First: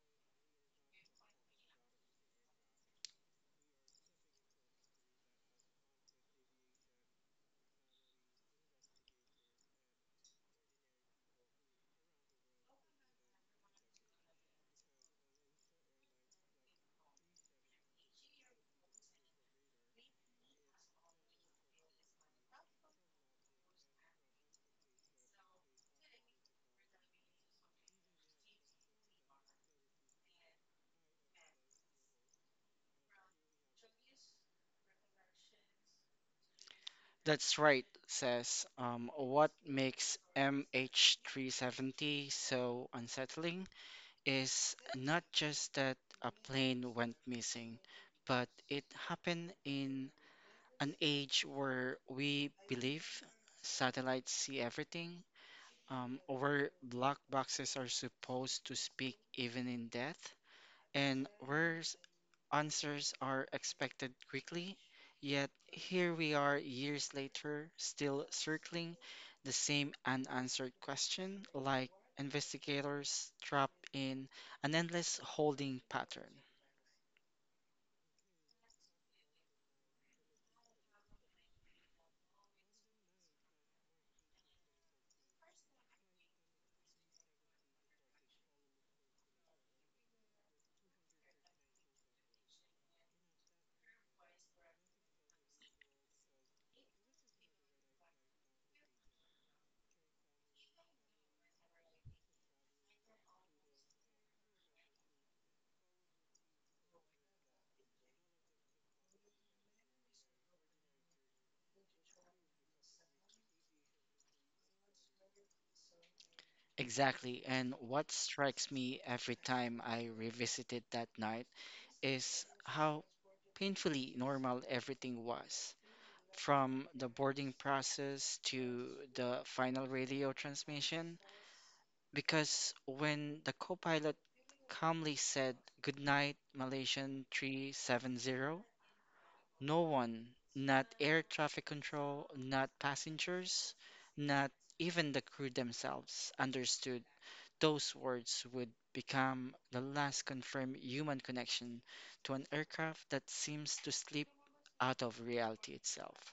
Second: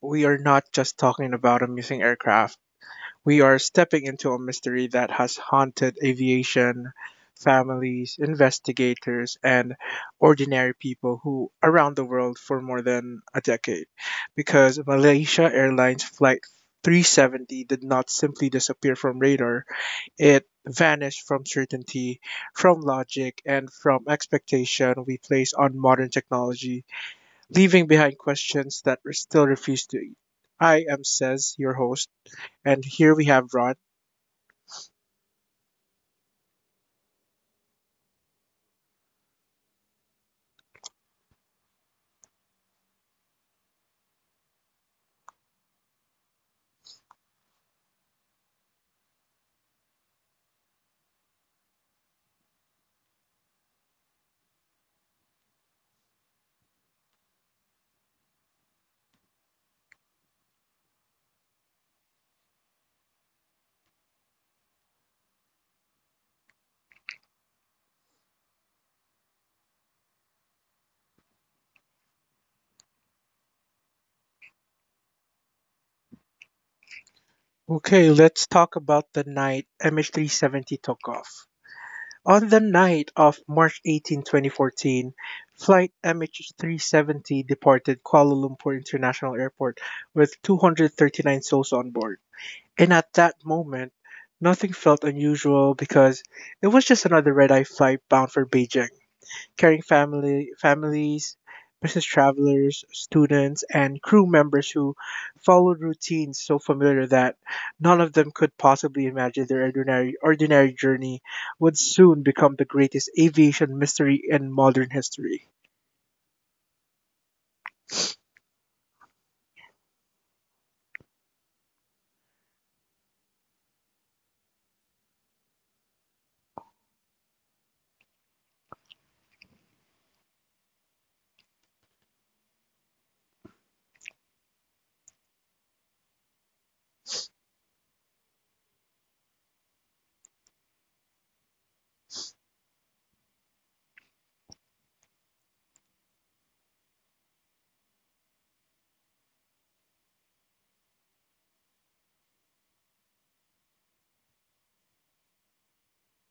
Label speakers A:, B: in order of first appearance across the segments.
A: we are not just talking about amusing aircraft. We are stepping into a mystery that has haunted aviation, families, investigators, and ordinary people who around the world for more than a decade. Because Malaysia Airlines Flight 370 did not simply disappear from radar, it vanished from certainty, from logic, and from expectation we place on modern technology leaving behind questions that we still refuse to eat. I am Says, your host, and here we have Ron.
B: That's right, says. What makes MH370 so unsettling is not just that a plane went missing, but it happened in an age where we believe satellites see everything, where black boxes are supposed to speak even in death, and where answers are expected quickly, yet here we are years later, still circling the same unanswered question, like investigators trapped in an endless holding pattern.
A: Okay, let's talk about the night MH370 took off. On the night of March 18, 2014, flight MH370 departed Kuala Lumpur International Airport with 239 souls on board. And at that moment, nothing felt unusual because it was just another red-eye flight bound for Beijing, carrying family families, business travelers, students, and crew members who followed routines so familiar that none of them could possibly imagine their ordinary journey would soon become the greatest aviation mystery in modern history.
B: Exactly, and what strikes me every time I revisited that night is how painfully normal everything was. From the boarding process to the final radio transmission, because when the co-pilot calmly said, "Good night, Malaysian 370," no one, not air traffic control, not passengers, not even the crew themselves, understood those words would become the last confirmed human connection to an aircraft that seems to slip out of reality itself.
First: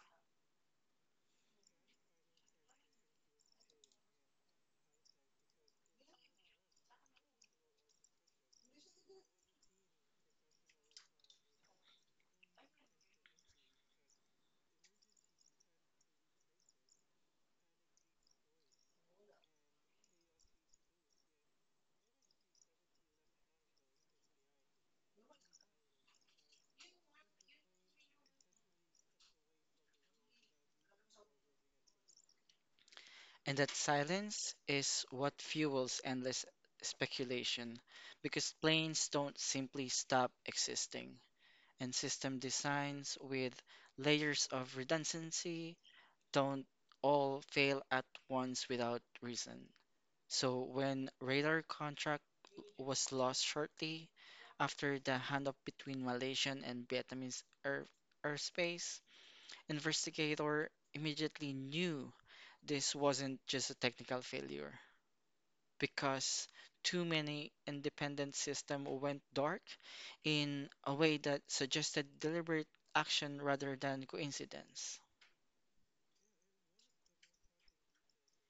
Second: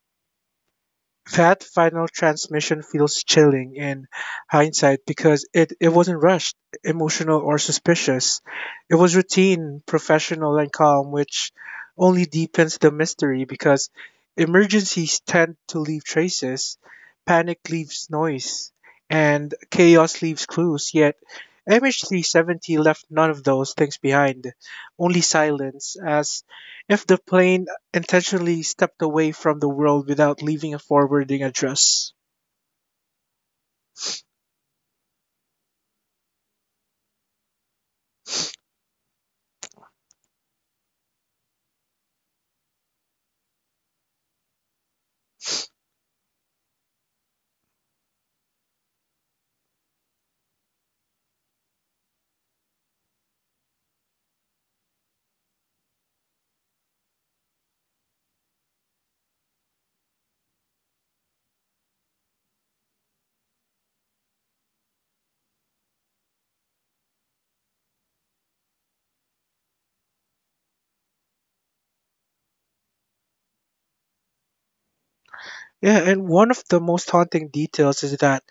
A: That final transmission feels chilling in hindsight because it wasn't rushed, emotional, or suspicious. It was routine, professional, and calm, which only deepens the mystery because emergencies tend to leave traces, panic leaves noise, and chaos leaves clues. Yet, MH370 left none of those things behind, only silence, as if the plane intentionally stepped away from the world without leaving a forwarding address.
B: And that silence is what fuels endless speculation because planes don't simply stop existing. And system designs with layers of redundancy don't all fail at once without reason. So when radar contract was lost shortly after the handoff between Malaysian and Vietnamese air airspace, investigator immediately knew this wasn't just a technical failure because too many independent systems went dark in a way that suggested deliberate action rather than coincidence.
A: Yeah, and one of the most haunting details is that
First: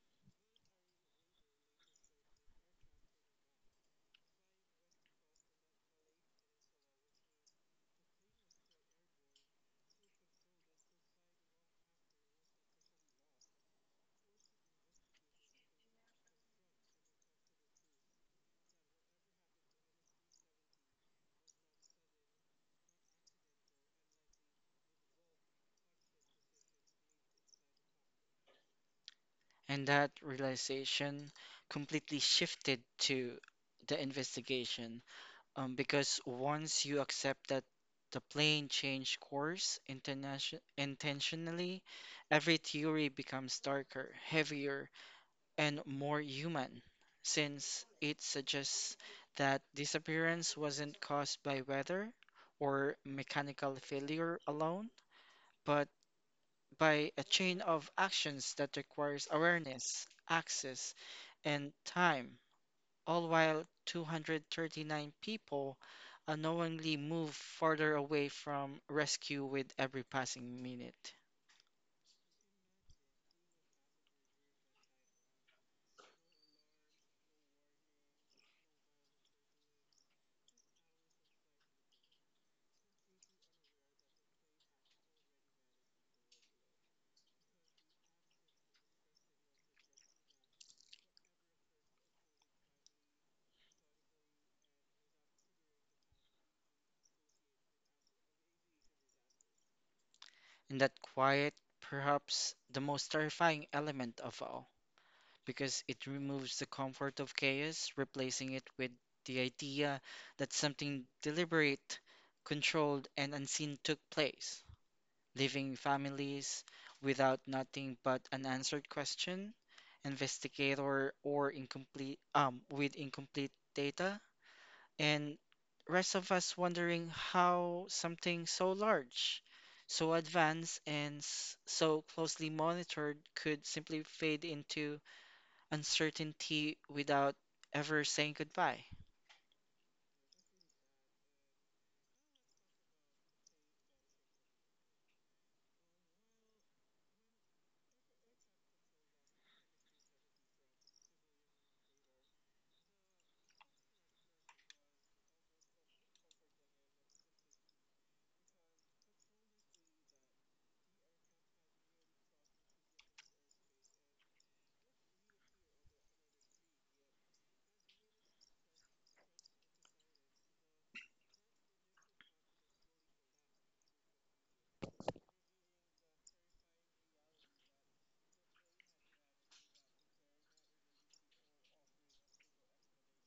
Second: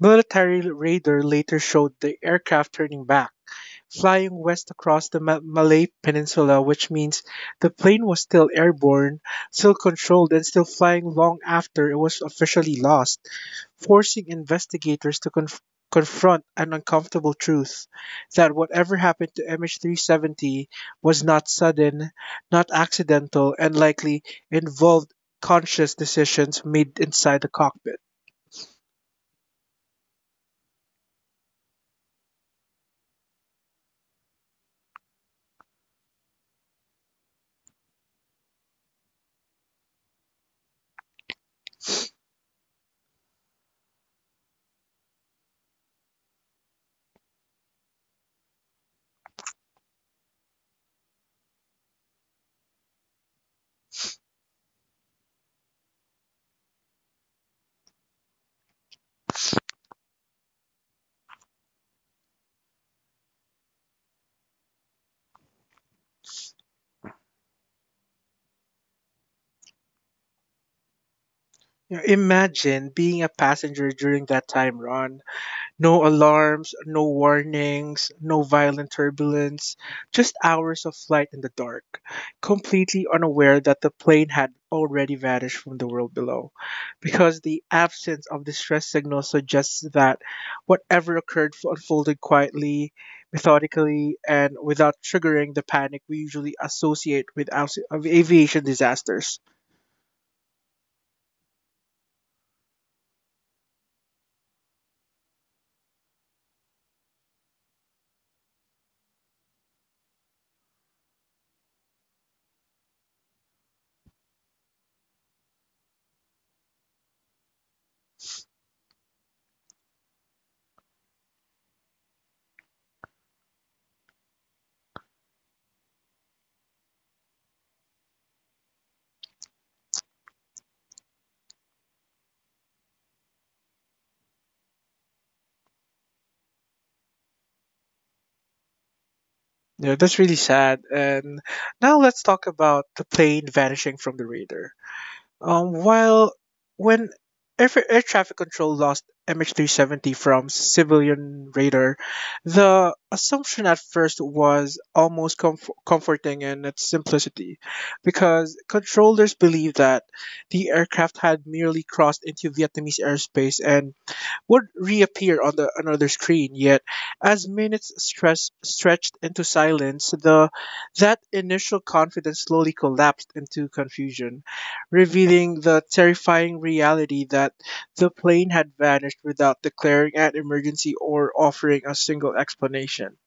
A: military radar later showed the aircraft turning back, flying west across the Malay Peninsula, which means the plane was still airborne, still controlled, and still flying long after it was officially lost, forcing investigators to confront an uncomfortable truth that whatever happened to MH370 was not sudden, not accidental, and likely involved conscious decisions made inside the cockpit.
B: And that realization completely shifted to the investigation, because once you accept that the plane changed course intentionally, every theory becomes darker, heavier, and more human, since it suggests that disappearance wasn't caused by weather or mechanical failure alone, but by a chain of actions that requires awareness, access, and time, all while 239 people unknowingly move farther away from rescue with every passing minute.
A: You know, imagine being a passenger during that time, Ron. No alarms, no warnings, no violent turbulence, just hours of flight in the dark, completely unaware that the plane had already vanished from the world below, because the absence of distress signals suggests that whatever occurred unfolded quietly, methodically, and without triggering the panic we usually associate with aus- of aviation disasters.
B: In that quiet, perhaps the most terrifying element of all, because it removes the comfort of chaos, replacing it with the idea that something deliberate, controlled, and unseen took place, leaving families without nothing but unanswered question, investigator or incomplete with incomplete data, and rest of us wondering how something so large, so advanced, and so closely monitored could simply fade into uncertainty without ever saying goodbye.
A: Yeah, that's really sad. And now let's talk about the plane vanishing from the radar. While When air traffic control lost MH370 from civilian radar, the assumption at first was almost comforting in its simplicity, because controllers believed that the aircraft had merely crossed into Vietnamese airspace and would reappear on the another screen. Yet, as minutes stretched into silence, the that initial confidence slowly collapsed into confusion, revealing the terrifying reality that the plane had vanished without declaring an emergency or offering a single explanation.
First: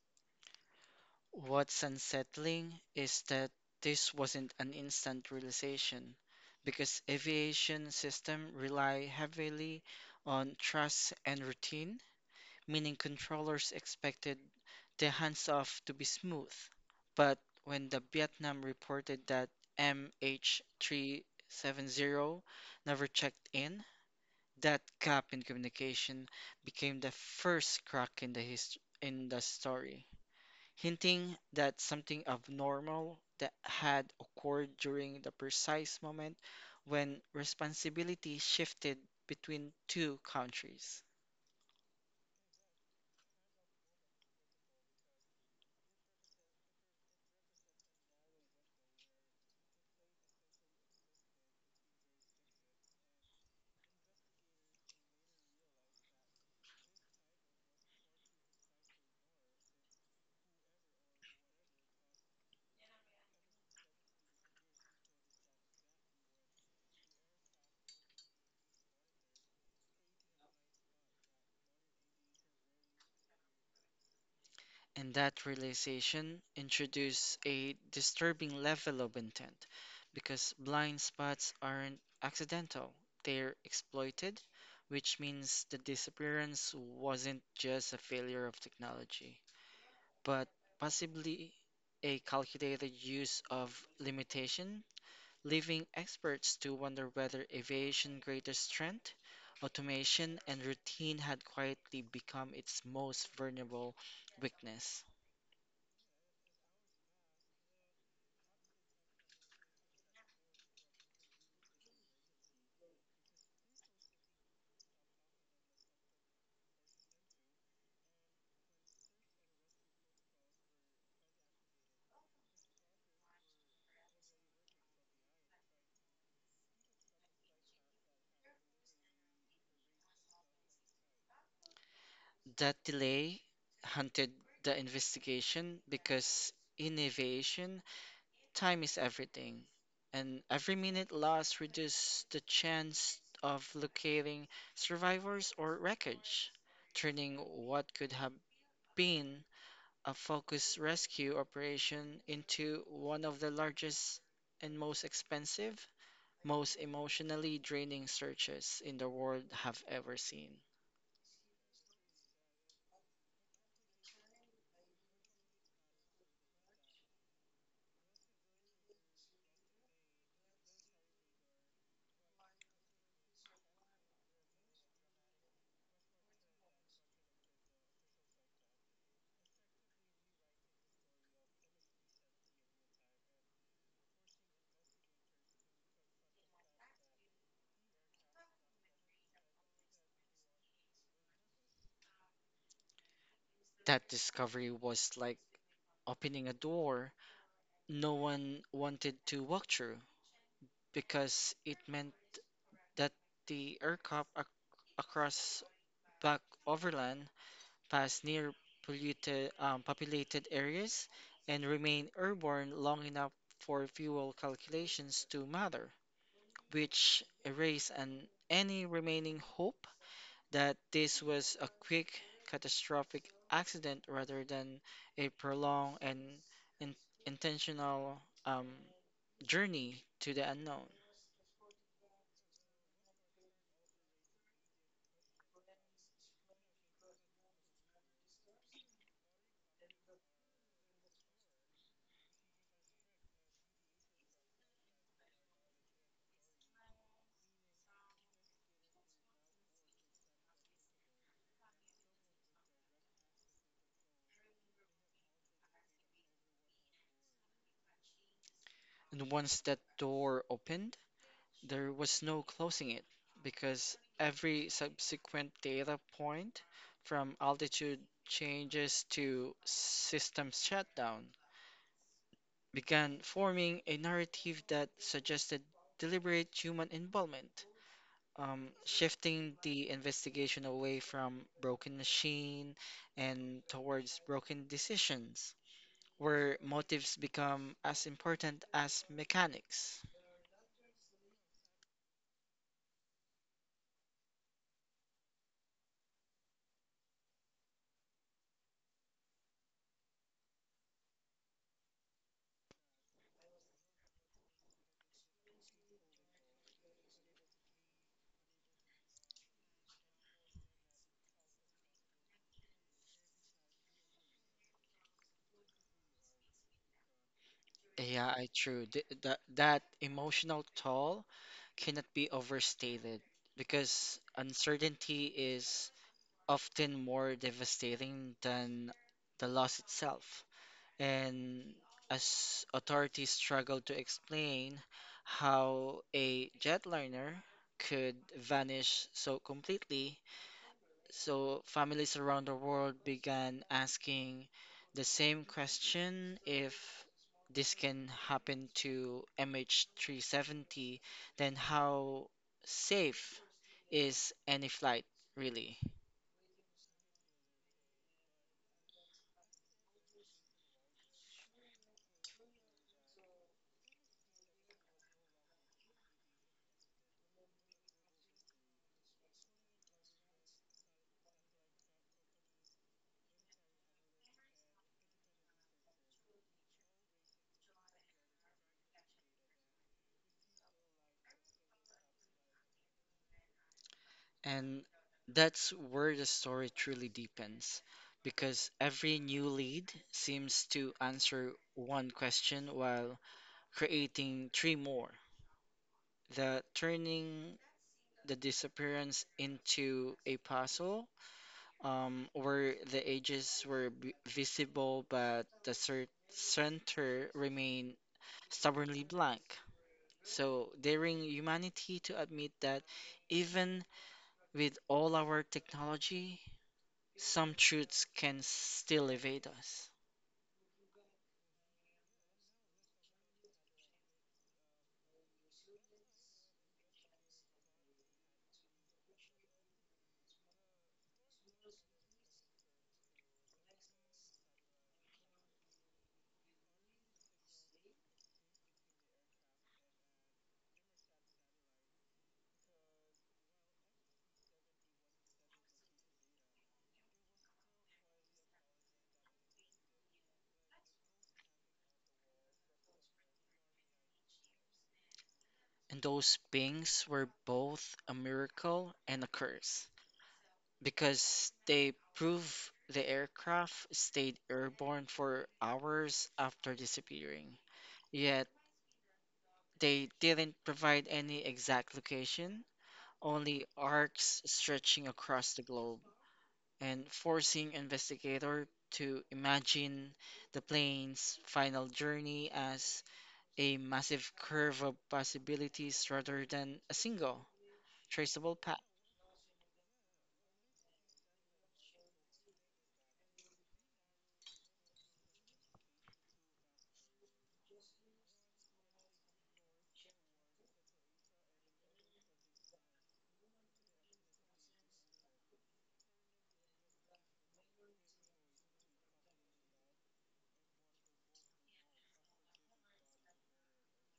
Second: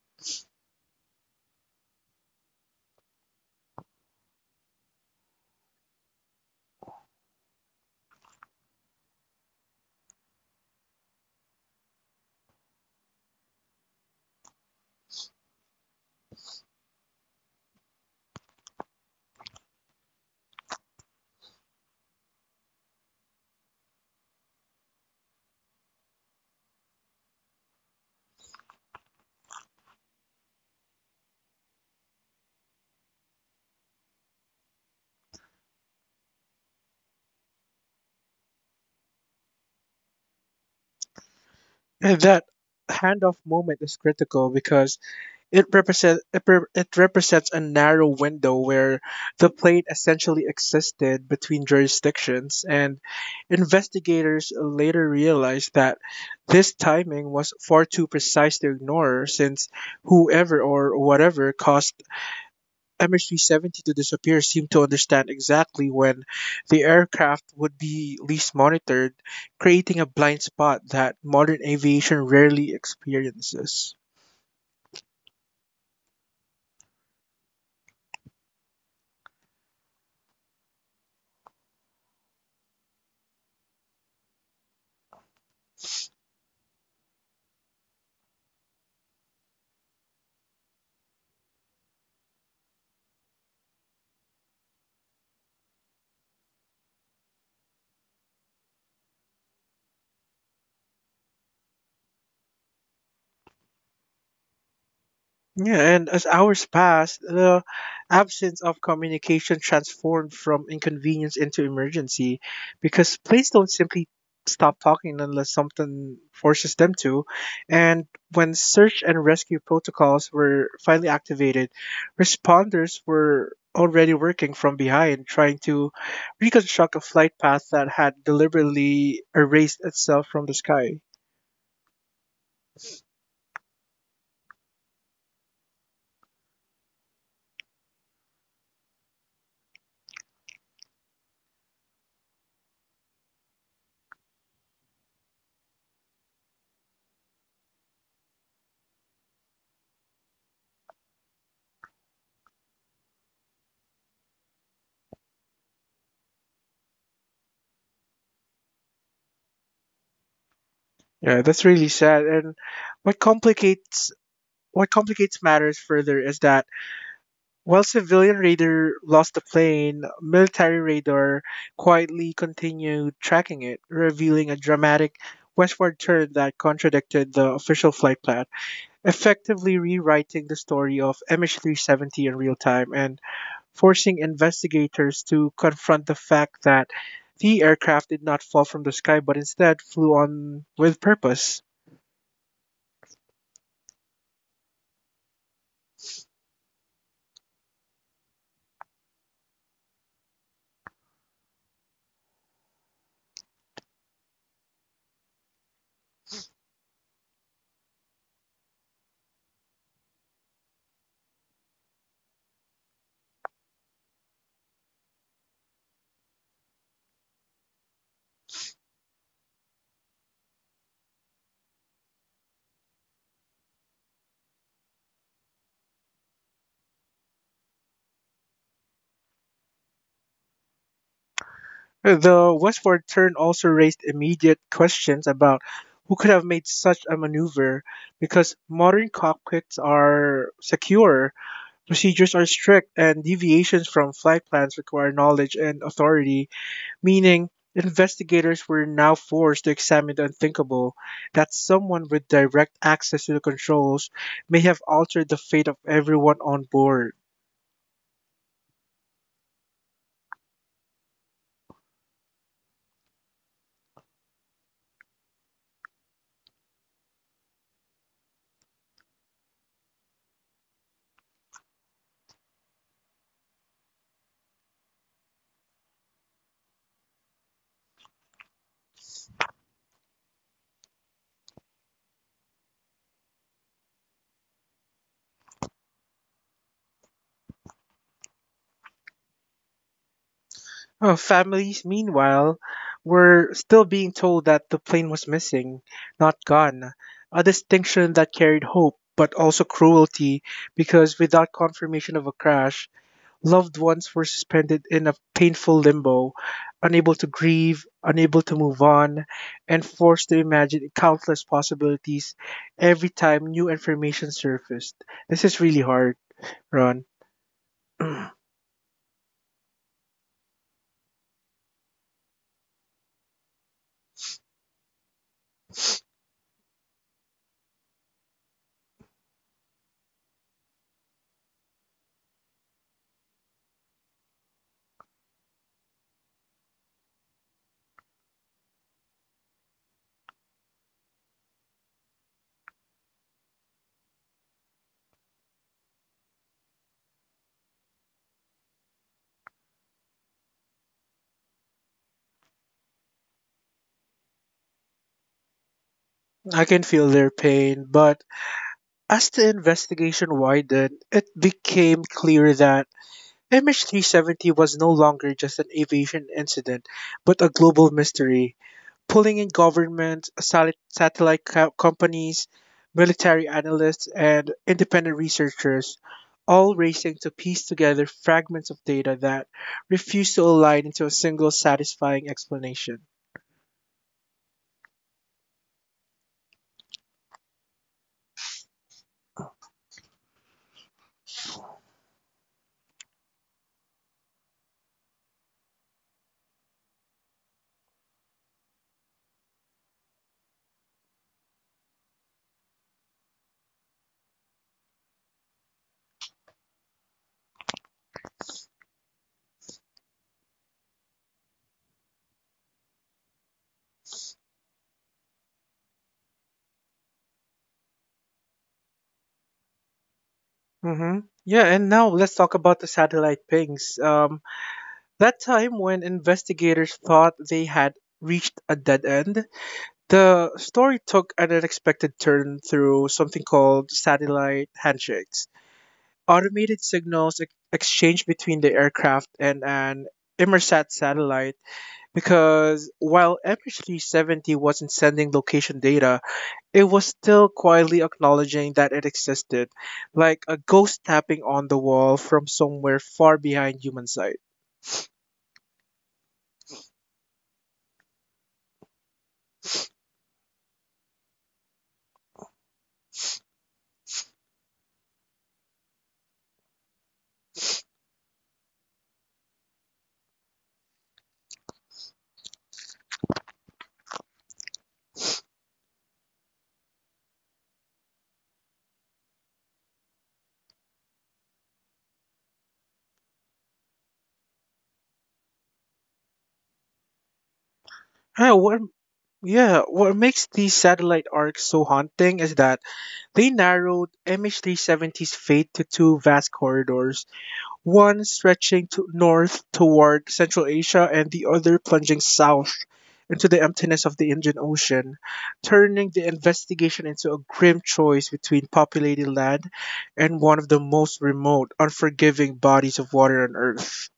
B: What's unsettling is that this wasn't an instant realization because aviation system rely heavily on trust and routine, meaning controllers expected the hands-off to be smooth. But when the Vietnam reported that MH370 never checked in, that gap in communication became the first crack in in the story, hinting that something abnormal that had occurred during the precise moment when responsibility shifted between two countries.
A: And that handoff moment is critical because it represents a narrow window where the plane essentially existed between jurisdictions, and investigators later realized that this timing was far too precise to ignore, since whoever or whatever caused MH370 to disappear seemed to understand exactly when the aircraft would be least monitored, creating a blind spot that modern aviation rarely experiences.
B: And that realization introduced a disturbing level of intent because blind spots aren't accidental, they're exploited, which means the disappearance wasn't just a failure of technology, but possibly a calculated use of limitation, leaving experts to wonder whether aviation's greater strength, automation, and routine had quietly become its most vulnerable weakness.
A: Yeah, and as hours passed, the absence of communication transformed from inconvenience into emergency because planes don't simply stop talking unless something forces them to. And when search and rescue protocols were finally activated, responders were already working from behind, trying to reconstruct a flight path that had deliberately erased itself from the sky.
B: That delay hunted the investigation because in aviation, time is everything, and every minute lost reduces the chance of locating survivors or wreckage, turning what could have been a focused rescue operation into one of the largest and most expensive, most emotionally draining searches in the world have ever seen.
A: Yeah, that's really sad. And what complicates what complicates matters further is that while civilian radar lost the plane, military radar quietly continued tracking it, revealing a dramatic westward turn that contradicted the official flight plan, effectively rewriting the story of MH370 in real time and forcing investigators to confront the fact that the aircraft did not fall from the sky but instead flew on with purpose.
B: That discovery was like opening a door no one wanted to walk through because it meant that the aircraft ac- across back overland passed near populated areas and remained airborne long enough for fuel calculations to matter, which erased any remaining hope that this was a quick catastrophic accident rather than a prolonged and in, intentional. Journey to the unknown.
A: The westward turn also raised immediate questions about who could have made such a maneuver because modern cockpits are secure, procedures are strict, and deviations from flight plans require knowledge and authority, meaning investigators were now forced to examine the unthinkable that someone with direct access to the controls may have altered the fate of everyone on board.
B: And once that door opened, there was no closing it because every subsequent data point from altitude changes to system shutdown began forming a narrative that suggested deliberate human involvement, shifting the investigation away from broken machine and towards broken decisions, where motives become as important as mechanics.
A: Families, meanwhile, were still being told that the plane was missing, not gone, a distinction that carried hope but also cruelty because without confirmation of a crash, loved ones were suspended in a painful limbo, unable to grieve, unable to move on, and forced to imagine countless possibilities every time new information surfaced. This is really hard, Ron.
B: Yeah, I true. That emotional toll cannot be overstated because uncertainty is often more devastating than the loss itself. And as authorities struggle to explain how a jetliner could vanish so completely, so families around the world began asking the same question, if this can happen to MH370, then how safe is any flight really?
A: I can feel their pain, but as the investigation widened, it became clear that MH370 was no longer just an aviation incident, but a global mystery, pulling in governments, satellite companies, military analysts, and independent researchers, all racing to piece together fragments of data that refuse to align into a single satisfying explanation.
B: And that's where the story truly deepens because every new lead seems to answer one question while creating three more. The turning the disappearance into a puzzle, where the edges were visible, but the center remained stubbornly blank. So, daring humanity to admit that even with all our technology, some truths can still evade us.
A: Mm-hmm. Yeah, and now let's talk about the satellite pings. That time when investigators thought they had reached a dead end, the story took an unexpected turn through something called satellite handshakes, automated signals exchanged between the aircraft and an Immersat satellite because while MH370 wasn't sending location data, it was still quietly acknowledging that it existed, like a ghost tapping on the wall from somewhere far behind human sight.
B: And those beings were both a miracle and a curse because they prove the aircraft stayed airborne for hours after disappearing. Yet, they didn't provide any exact location, only arcs stretching across the globe and forcing investigator to imagine the plane's final journey as a massive curve of possibilities rather than a single
A: Yeah,
B: traceable
A: what
B: path.
A: yeah, what makes these satellite arcs so haunting is that they narrowed MH370's fate to two vast corridors, one stretching to north toward Central Asia and the other plunging south into the emptiness of the Indian Ocean, turning the investigation into a grim choice between populated land and one of the most remote, unforgiving bodies of water on Earth.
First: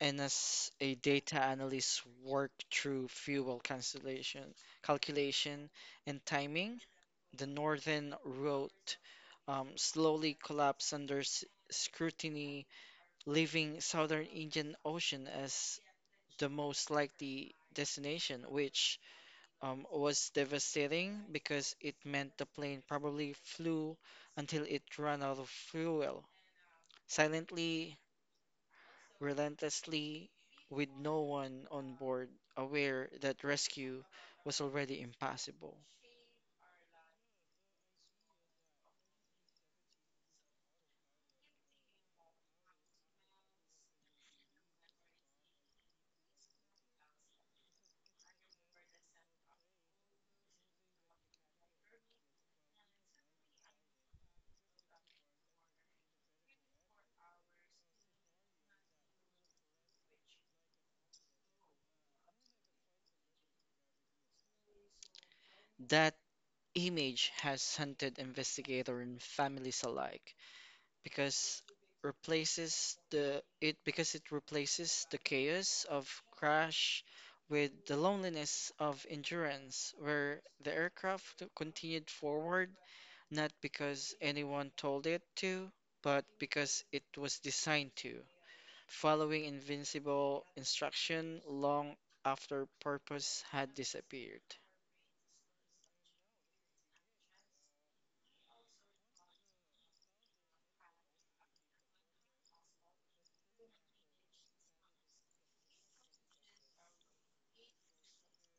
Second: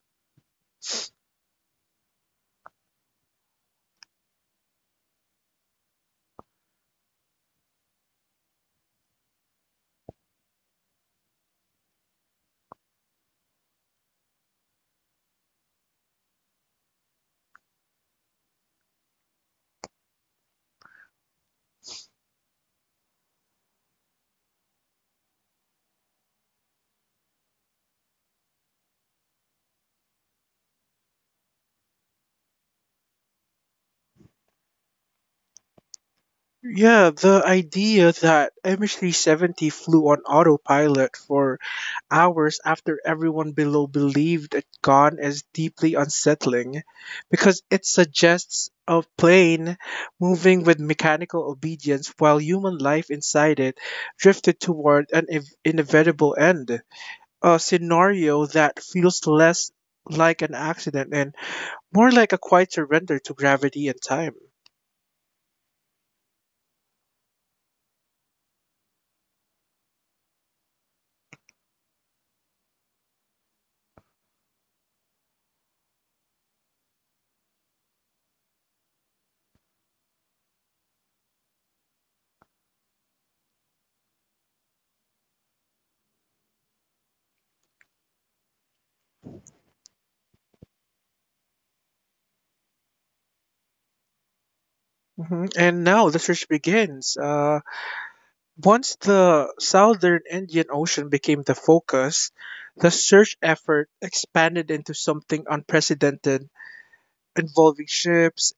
B: And as a data analyst work through fuel cancellation, calculation and timing, the northern route slowly collapsed under scrutiny, leaving southern Indian Ocean as the most likely destination, which was devastating because it meant the plane probably flew until it ran out of fuel, silently, relentlessly, with no one on board aware that rescue was already impossible.
A: Yeah, the idea that MH370 flew on autopilot for hours after everyone below believed it gone is deeply unsettling because it suggests a plane moving with mechanical obedience while human life inside it drifted toward an inevitable end. A scenario that feels less like an accident and more like a quiet surrender to gravity and time.
B: That image has hunted investigator and families alike because replaces the it because it replaces the chaos of crash with the loneliness of endurance, where the aircraft continued forward not because anyone told it to, but because it was designed to, following invincible instruction long after purpose had disappeared.
A: Hmm. And now the search begins. Once the southern Indian Ocean became the focus, the search effort expanded into something unprecedented, involving ships,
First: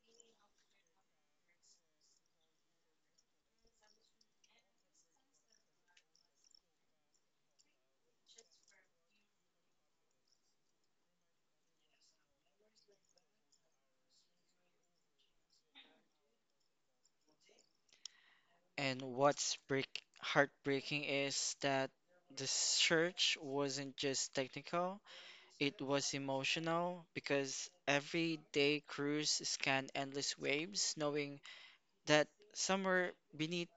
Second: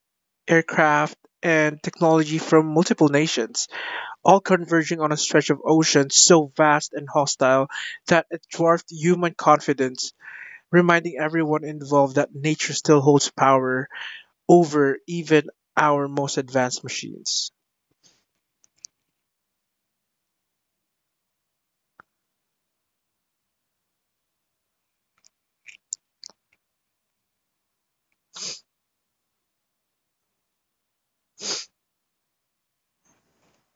A: aircraft, and technology from multiple nations, all converging on a stretch of ocean so vast and hostile that it dwarfed human confidence, reminding everyone involved that nature still holds power over even our most advanced machines.
B: And heartbreaking is that the search wasn't just technical. It was emotional because every day crews scanned endless waves, knowing that somewhere beneath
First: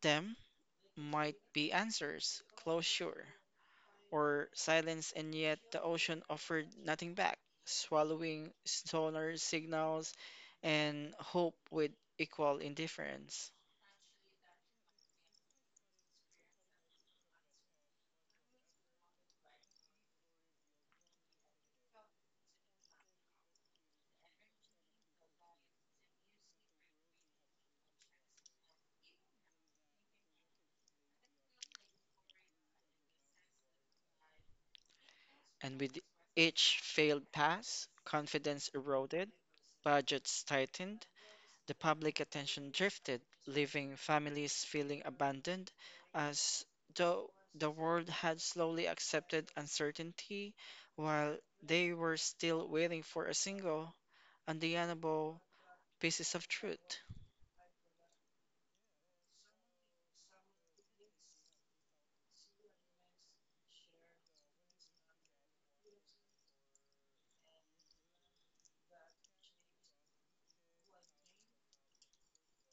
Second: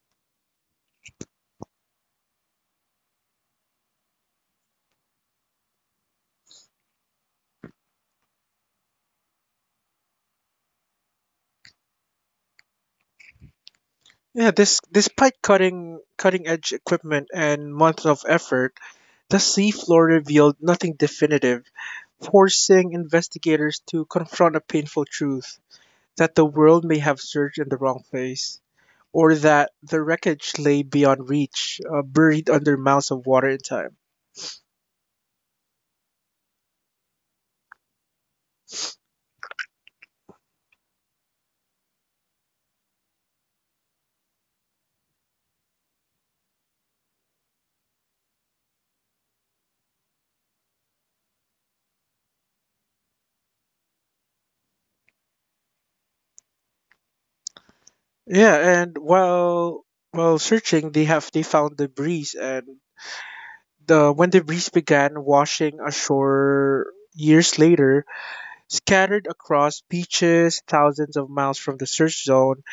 B: them might be answers, closure, or silence, and yet the ocean offered nothing back, swallowing sonar signals and hope with equal indifference.
A: Yeah, this despite cutting edge equipment and months of effort, the seafloor revealed nothing definitive, forcing investigators to confront a painful truth that the world may have searched in the wrong place, or that the wreckage lay beyond reach, buried under miles of water in time.
B: And with each failed pass, confidence eroded, budgets tightened, the public attention drifted, leaving families feeling abandoned as though the world had slowly accepted uncertainty while they were still waiting for a single, undeniable pieces of truth.
A: Yeah, and while searching, they found the breeze, and the when the breeze began washing ashore years later, scattered across beaches thousands of miles from the search zone,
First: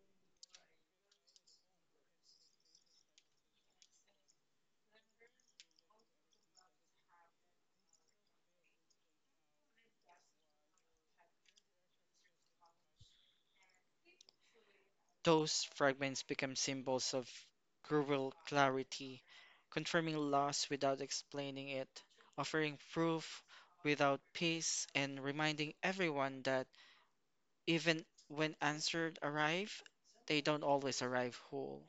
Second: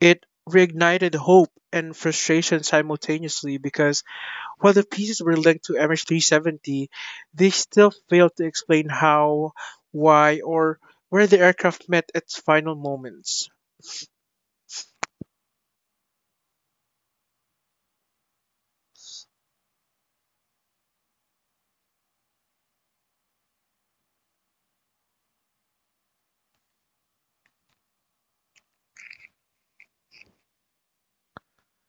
A: it reignited hope and frustration simultaneously because while the pieces were linked to MH370, they still failed to explain how, why, or where the aircraft met its final moments.
B: Those fragments become symbols of cruel clarity, confirming loss without explaining it, offering proof without peace, and reminding everyone that even when answered arrive, they don't always arrive whole.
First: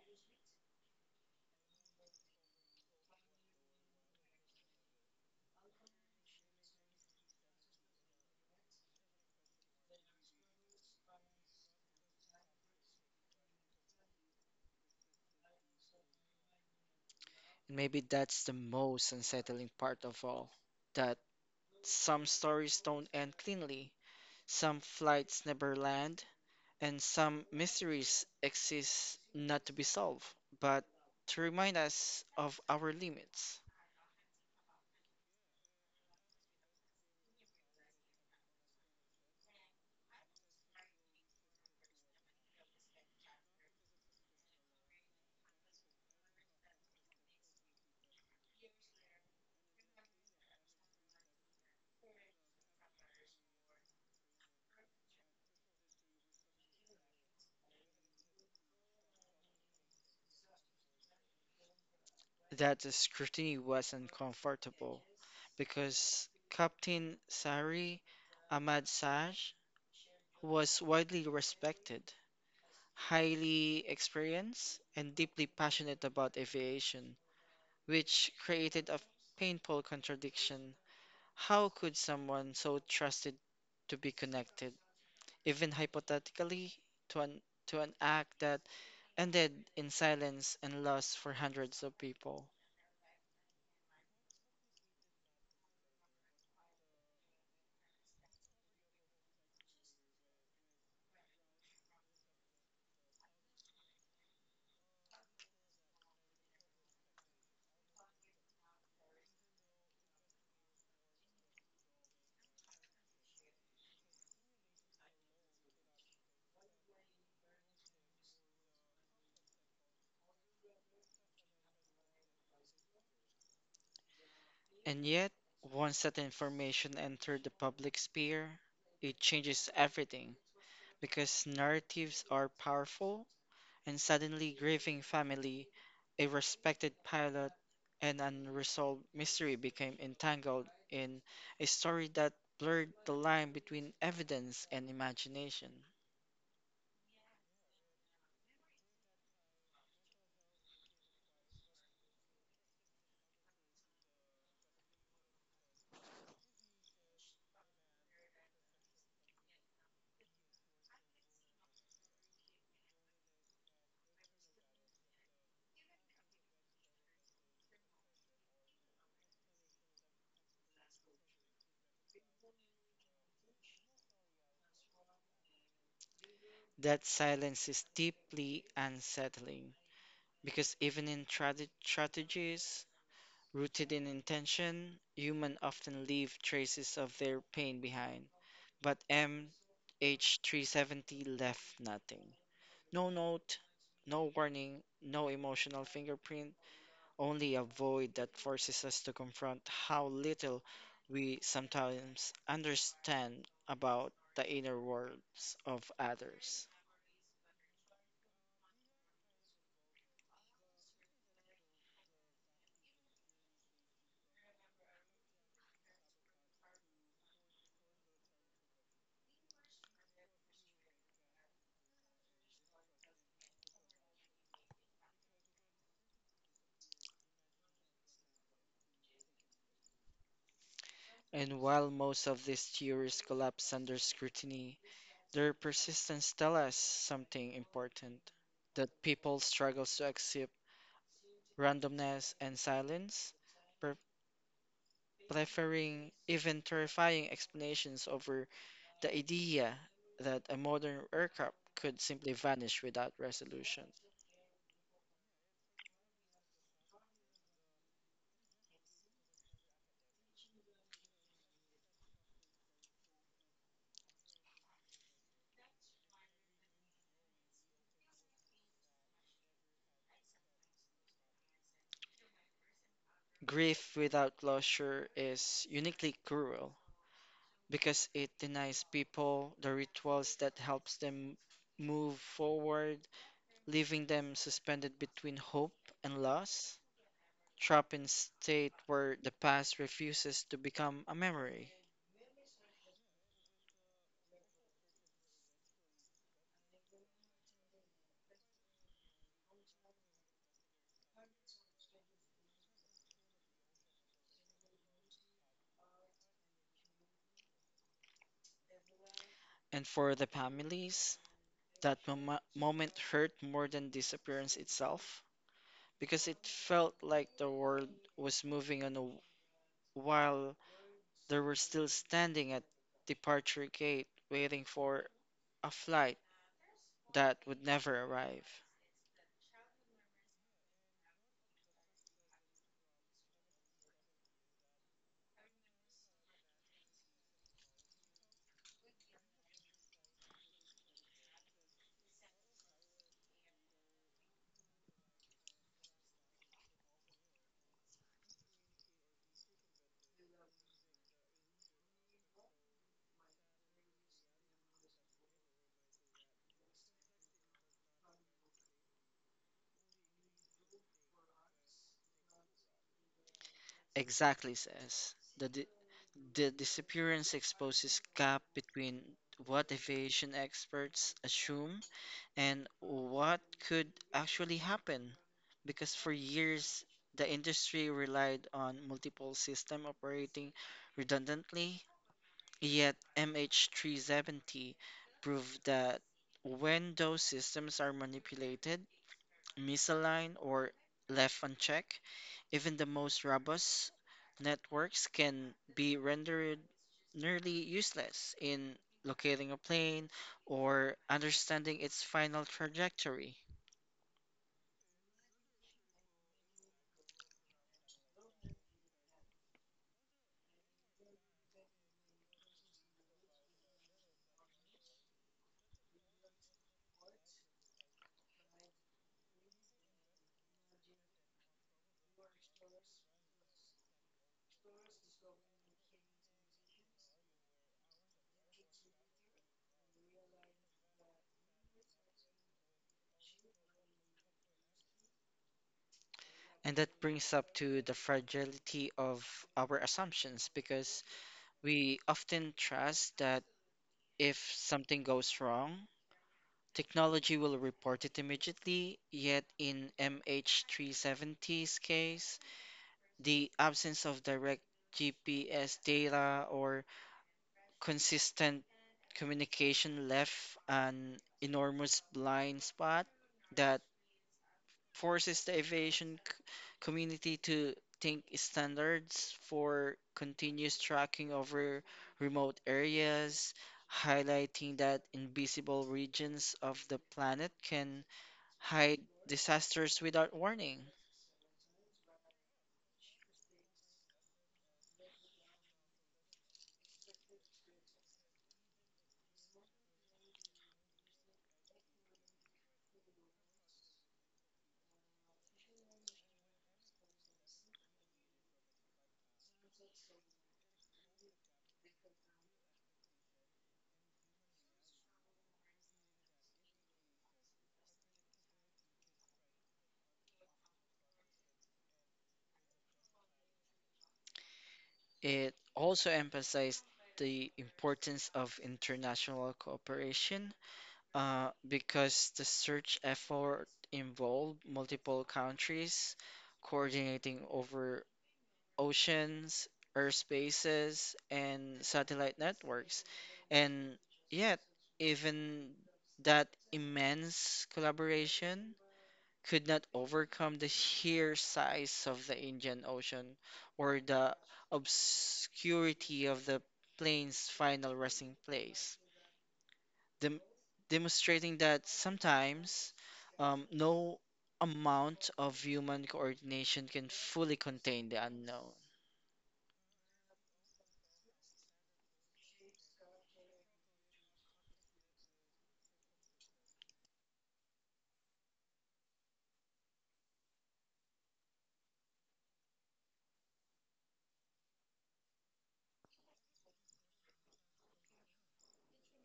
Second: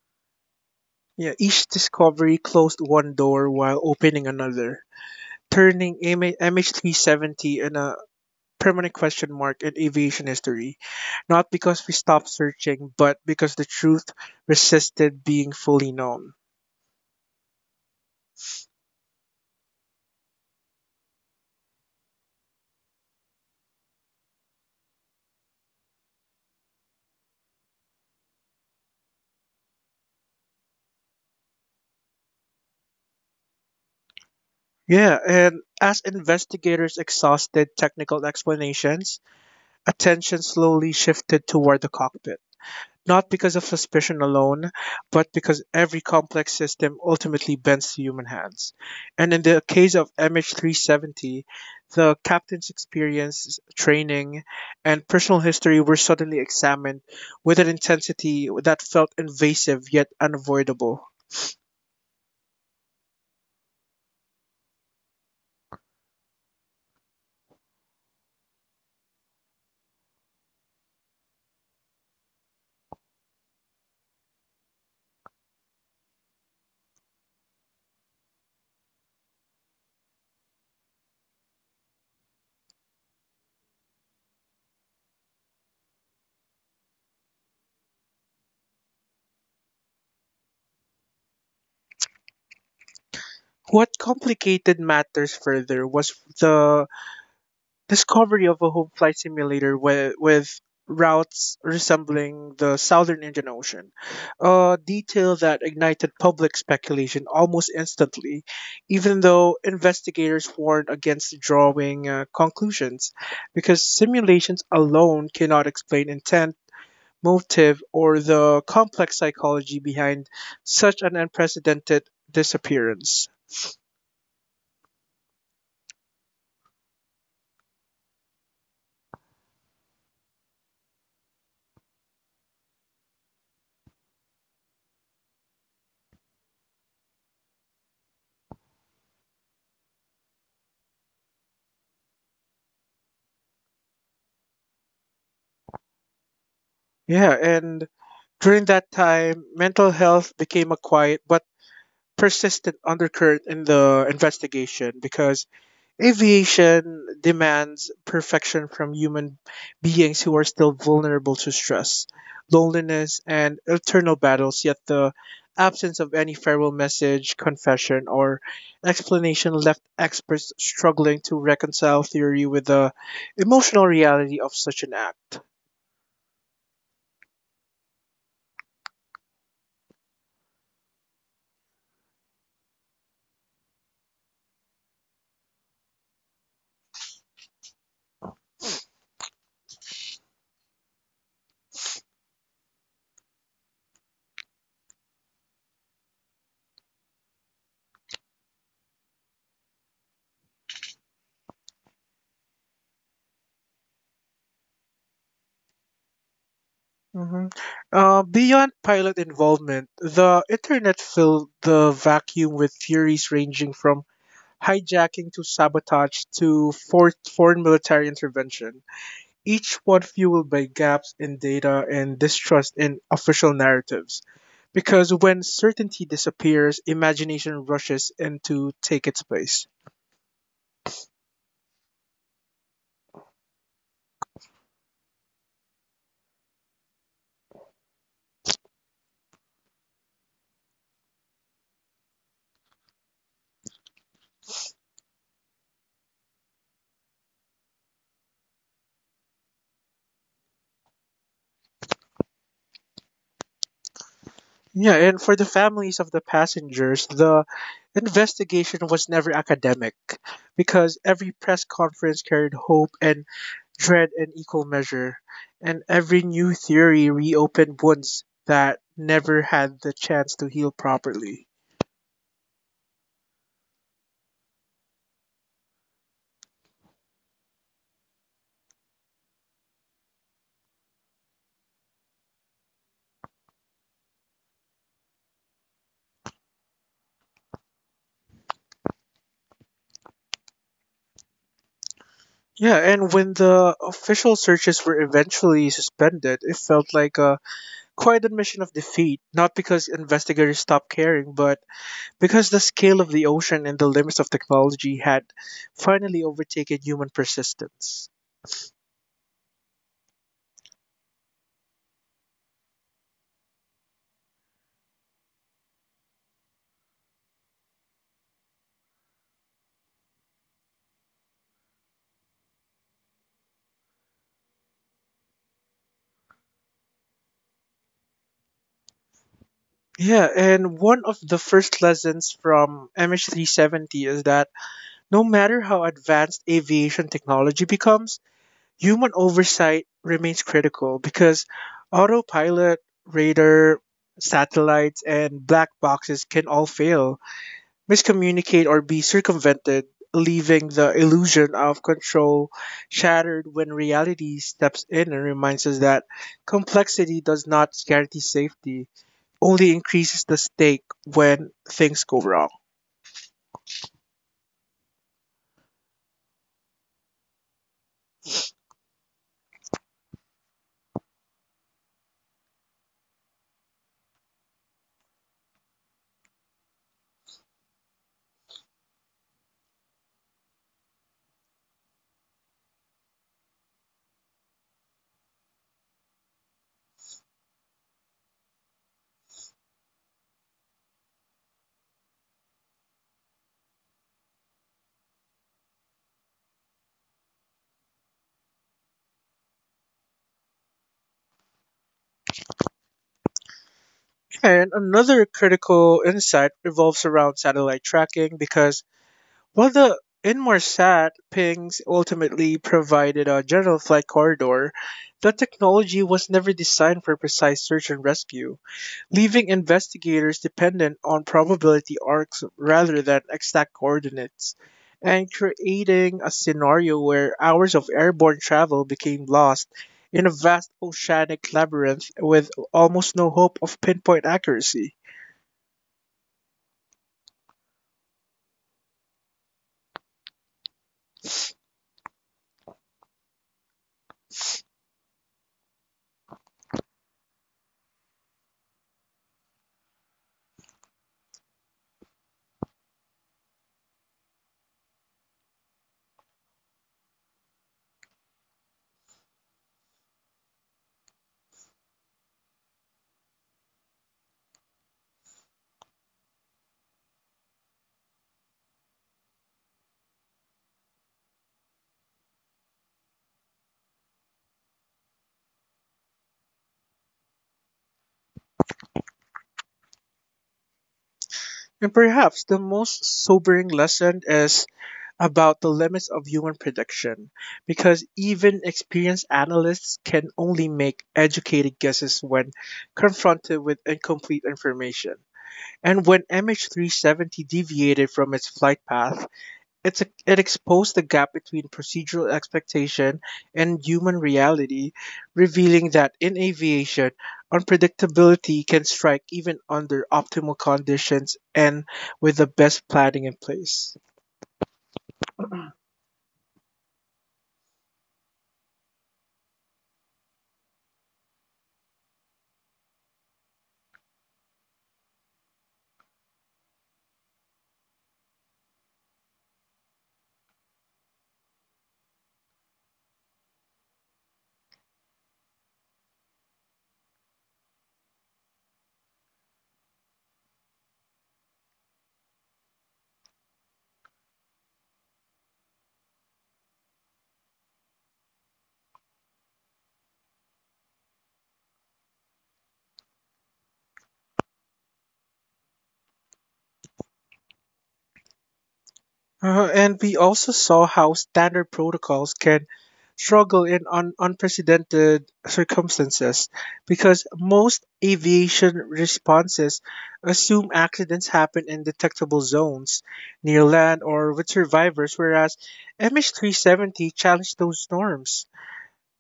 A: Yeah, each discovery closed one door while opening another, turning MH- 370 in a permanent question mark in aviation history. Not because we stopped searching, but because the truth resisted being fully known.
B: And maybe that's the most unsettling part of all. That some stories don't end cleanly, some flights never land, and some mysteries exist not to be solved, but to remind us of our limits.
A: Yeah, and as investigators exhausted technical explanations, attention slowly shifted toward the cockpit, not because of suspicion alone, but because every complex system ultimately bends to human hands. And in the case of MH370, the captain's experience, training, and personal history were suddenly examined with an intensity that felt invasive yet unavoidable.
B: That the scrutiny was uncomfortable because Captain Sari Ahmad Saj was widely respected, highly experienced and deeply passionate about aviation, which created a painful contradiction. How could someone so trusted to be connected, even hypothetically, to an to an act that ended in silence and loss for hundreds of people?
A: What complicated matters further was the discovery of a home flight simulator with routes resembling the southern Indian Ocean, a detail that ignited public speculation almost instantly, even though investigators warned against drawing conclusions, because simulations alone cannot explain intent, motive, or the complex psychology behind such an unprecedented disappearance.
B: And yet, once that information entered the public sphere, it changes everything because narratives are powerful and suddenly grieving family, a respected pilot, and unresolved mystery became entangled in a story that blurred the line between evidence and imagination.
A: Yeah, and during that time, mental health became a quiet but persistent undercurrent in the investigation because aviation demands perfection from human beings who are still vulnerable to stress, loneliness, and internal battles, yet the absence of any farewell message, confession, or explanation left experts struggling to reconcile theory with the emotional reality of such an act.
B: That silence is deeply unsettling because even in strategies rooted in intention, humans often leave traces of their pain behind. But MH370 left nothing. No note, no warning, no emotional fingerprint, only a void that forces us to confront how little we sometimes understand about the inner worlds of others.
A: Hmm. Beyond pilot involvement, the internet filled the vacuum with theories ranging from hijacking to sabotage to foreign military intervention, each one fueled by gaps in data and distrust in official narratives, because when certainty disappears, imagination rushes in to take its place.
B: And while most of these theories collapse under scrutiny, their persistence tells us something important, that people struggle to accept randomness and silence, pre- preferring even terrifying explanations over the idea that a modern aircraft could simply vanish without resolution.
A: Yeah, and for the families of the passengers, the investigation was never academic because every press conference carried hope and dread in equal measure, and every new theory reopened wounds that never had the chance to heal properly.
B: Grief without closure is uniquely cruel because it denies people the rituals that helps them move forward, leaving them suspended between hope and loss, trapped in state where the past refuses to become a memory.
A: Yeah, and when the official searches were eventually suspended, it felt like a quiet admission of defeat, not because investigators stopped caring, but because the scale of the ocean and the limits of technology had finally overtaken human persistence.
B: And for the families, that moment hurt more than disappearance itself because it felt like the world was moving on while they were still standing at departure gate waiting for a flight that would never arrive.
A: Yeah, and one of the first lessons from MH370 is that no matter how advanced aviation technology becomes, human oversight remains critical because autopilot, radar, satellites, and black boxes can all fail, miscommunicate, or be circumvented, leaving the illusion of control shattered when reality steps in and reminds us that complexity does not guarantee safety, only increases the stake when things go wrong.
B: Exactly says, the disappearance exposes gap between what aviation experts assume and what could actually happen because for years the industry relied on multiple system operating redundantly. Yet MH370 proved that when those systems are manipulated, misaligned, or left unchecked, even the most robust networks can be rendered nearly useless in locating a plane or understanding its final trajectory.
A: And another critical insight revolves around satellite tracking because while the Inmarsat pings ultimately provided a general flight corridor, the technology was never designed for precise search and rescue, leaving investigators dependent on probability arcs rather than exact coordinates, and creating a scenario where hours of airborne travel became lost in a vast oceanic labyrinth with almost no hope of pinpoint accuracy.
B: And that brings up to the fragility of our assumptions because we often trust that if something goes wrong, technology will report it immediately, yet in MH370's case, the absence of direct GPS data or consistent communication left an enormous blind spot that forces the aviation community to think standards for continuous tracking over remote areas, highlighting that invisible regions of the planet can hide disasters without warning.
A: And perhaps the most sobering lesson is about the limits of human prediction, because even experienced analysts can only make educated guesses when confronted with incomplete information. And when MH370 deviated from its flight path, it exposed the gap between procedural expectation and human reality, revealing that in aviation, unpredictability can strike even under optimal conditions and with the best planning in place.
B: It also emphasized the importance of international cooperation, because the search effort involved multiple countries, coordinating over oceans, airspaces, and satellite networks. And yet, even that immense collaboration could not overcome the sheer size of the Indian Ocean or the obscurity of the plane's final resting place, dem- demonstrating that sometimes, no amount of human coordination can fully contain the unknown.
A: And we also saw how standard protocols can struggle in unprecedented circumstances because most aviation responses assume accidents happen in detectable zones near land or with survivors, whereas MH370 challenged those norms,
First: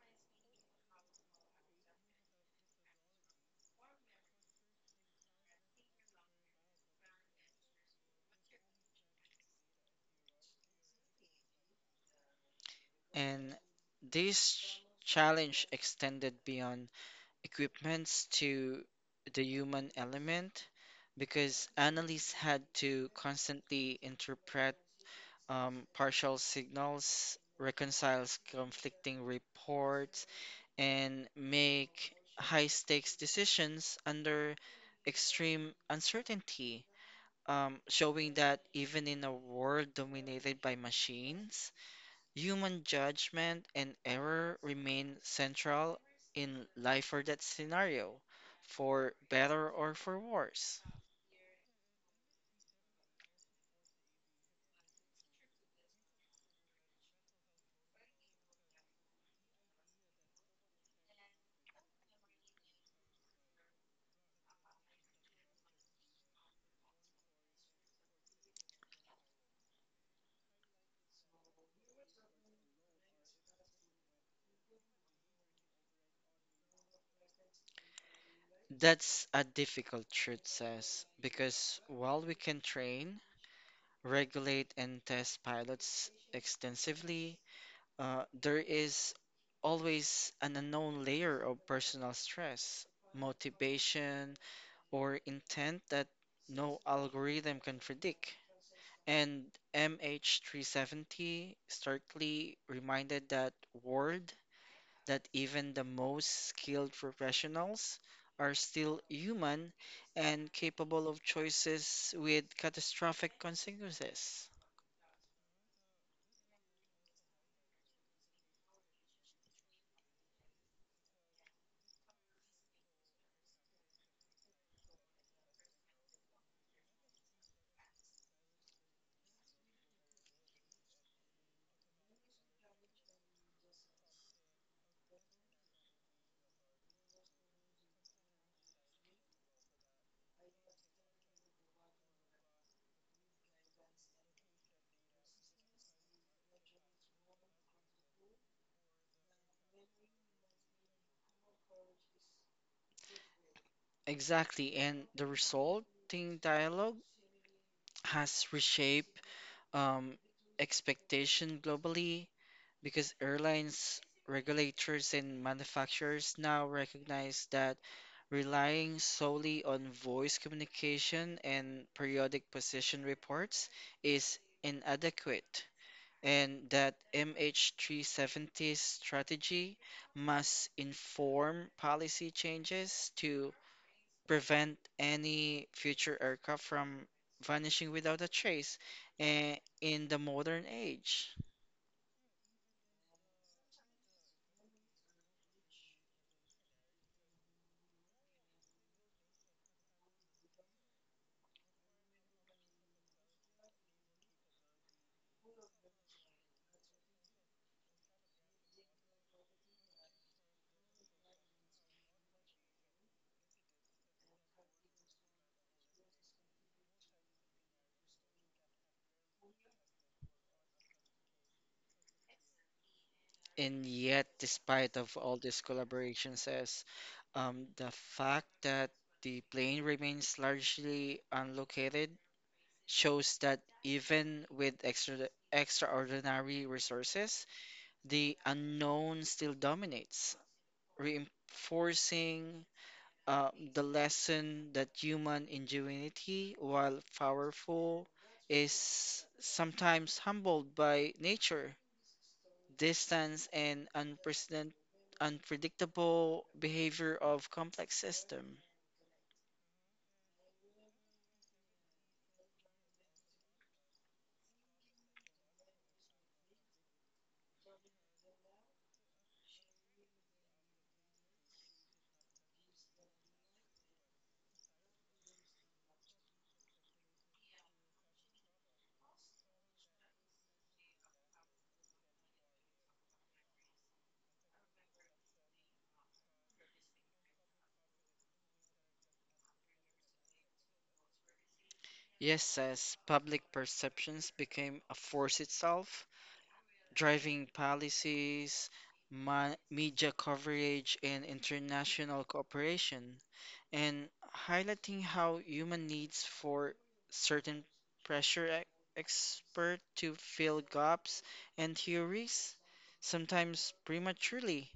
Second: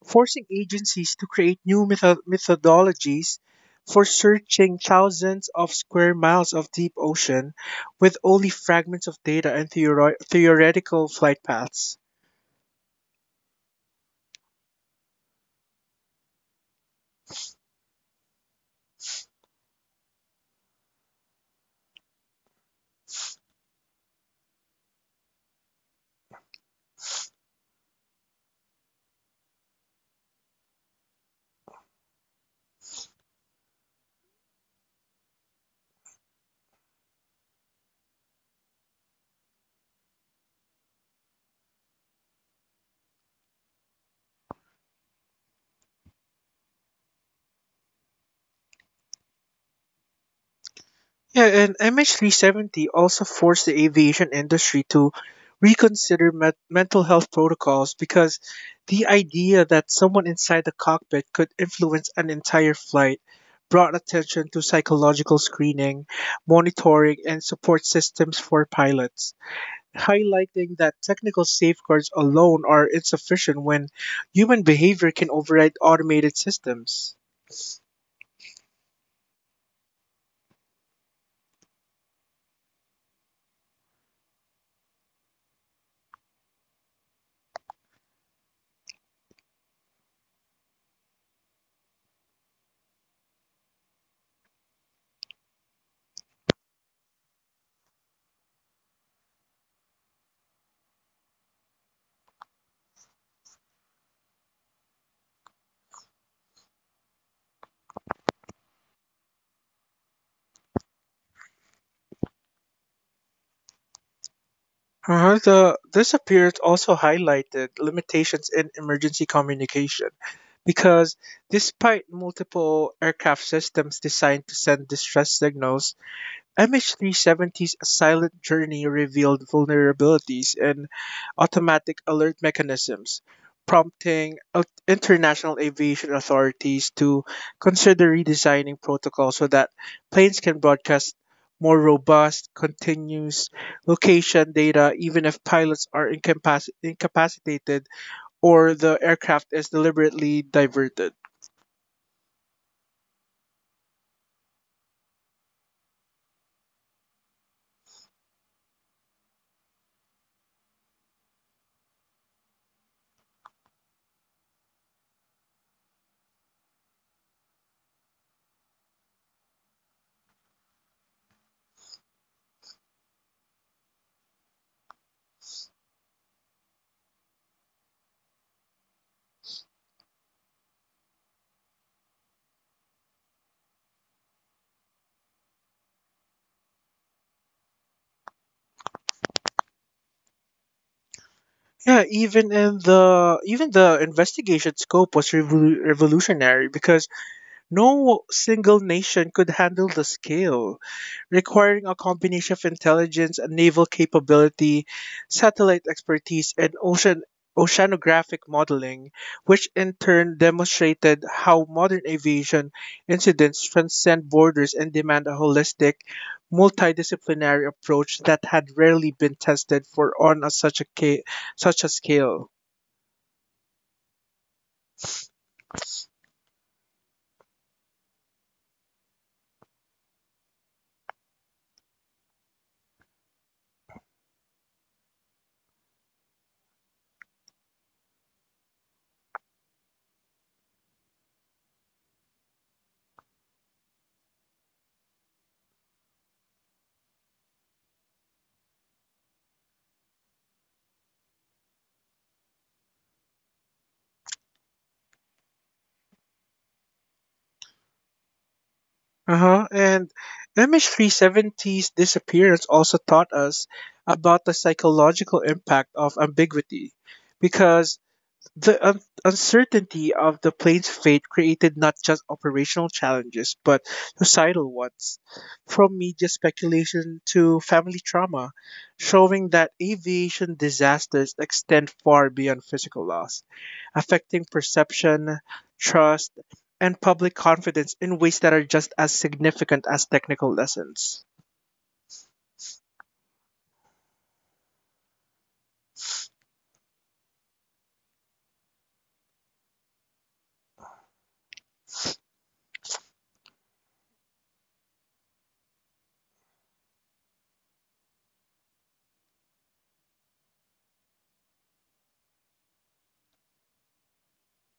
A: forcing agencies to create new methodologies for searching thousands of square miles of deep ocean with only fragments of data and theoretical flight paths.
B: And this challenge extended beyond equipments to the human element because analysts had to constantly interpret partial signals, reconcile conflicting reports, and make high stakes decisions under extreme uncertainty, showing that even in a world dominated by machines, human judgment and error remain central in life or death scenario, for better or for worse.
A: Yeah, and MH370 also forced the aviation industry to reconsider mental health protocols because the idea that someone inside the cockpit could influence an entire flight brought attention to psychological screening, monitoring, and support systems for pilots, highlighting that technical safeguards alone are insufficient when human behavior can override automated systems.
B: That's a difficult truth, says, because while we can train, regulate, and test pilots extensively, there is always an unknown layer of personal stress, motivation, or intent that no algorithm can predict. And MH370 starkly reminded that world that even the most skilled professionals are still human and capable of choices with catastrophic consequences.
A: Uh-huh. The, this appearance also highlighted limitations in emergency communication because despite multiple aircraft systems designed to send distress signals, MH370's silent journey revealed vulnerabilities in automatic alert mechanisms, prompting international aviation authorities to consider redesigning protocols so that planes can broadcast more robust, continuous location data, even if pilots are incapacitated or the aircraft is deliberately diverted.
B: Exactly, and the resulting dialogue has reshaped um, expectation globally because airlines, regulators, and manufacturers now recognize that relying solely on voice communication and periodic position reports is inadequate, and that MH370's strategy must inform policy changes to prevent any future aircraft from vanishing without a trace in the modern age.
A: Yeah, even in the even the investigation scope was revolutionary because no single nation could handle the scale, requiring a combination of intelligence and naval capability, satellite expertise, and oceanographic modeling, which in turn demonstrated how modern aviation incidents transcend borders and demand a holistic, multidisciplinary approach that had rarely been tested for on a, such a ca- such a scale.
B: And yet, despite of all these collaborations, as the fact that the plane remains largely unlocated shows that even with extraordinary resources, the unknown still dominates, reinforcing uh, the lesson that human ingenuity, while powerful, is sometimes humbled by nature, distance, and unprecedented, unpredictable behavior of complex system.
A: Uh-huh. And MH370's disappearance also taught us about the psychological impact of ambiguity because the uncertainty of the plane's fate created not just operational challenges, but societal ones, from media speculation to family trauma, showing that aviation disasters extend far beyond physical loss, affecting perception, trust, and public confidence in ways that are just as significant as technical lessons.
B: Yes, as public perceptions became a force itself, driving policies, media coverage, and international cooperation, and highlighting how human needs for certain pressure expert to fill gaps and theories, sometimes prematurely,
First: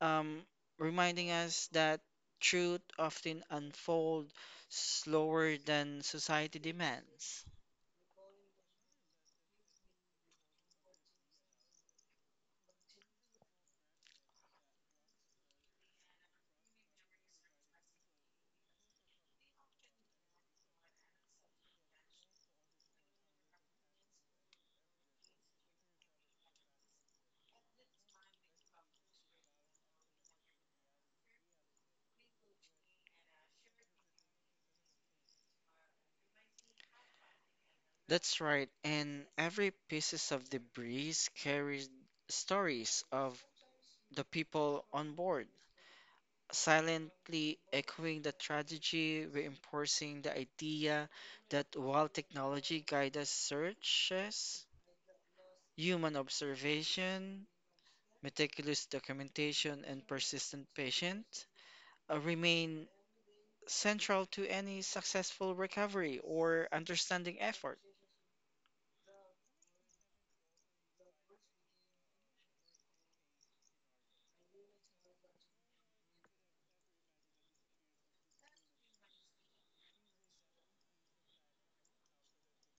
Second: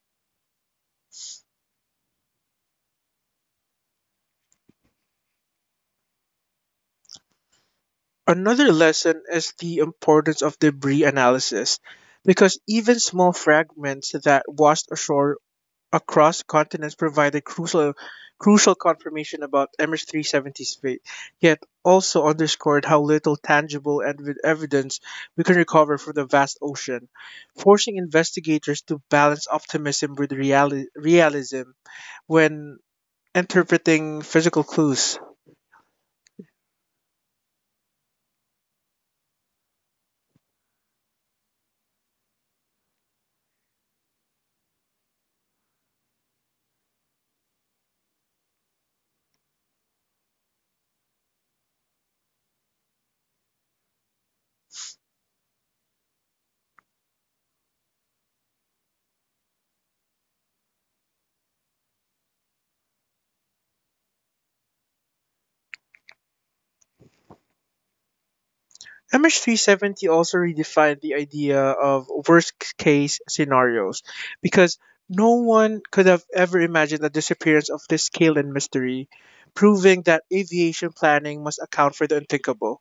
B: um, reminding us that truth often unfolds slower than society demands.
A: Another lesson is the importance of debris analysis, because even small fragments that washed ashore across continents provided crucial confirmation about MH370's fate, yet also underscored how little tangible evidence we can recover from the vast ocean, forcing investigators to balance optimism with realism when interpreting physical clues.
B: That's right, and every pieces of debris carries stories of the people on board, silently echoing the tragedy, reinforcing the idea that while technology guides us searches, human observation, meticulous documentation, and persistent patience remain central to any successful recovery or understanding effort.
A: MH370 also redefined the idea of worst case scenarios because no one could have ever imagined the disappearance of this scale and mystery, proving that aviation planning must account for the unthinkable,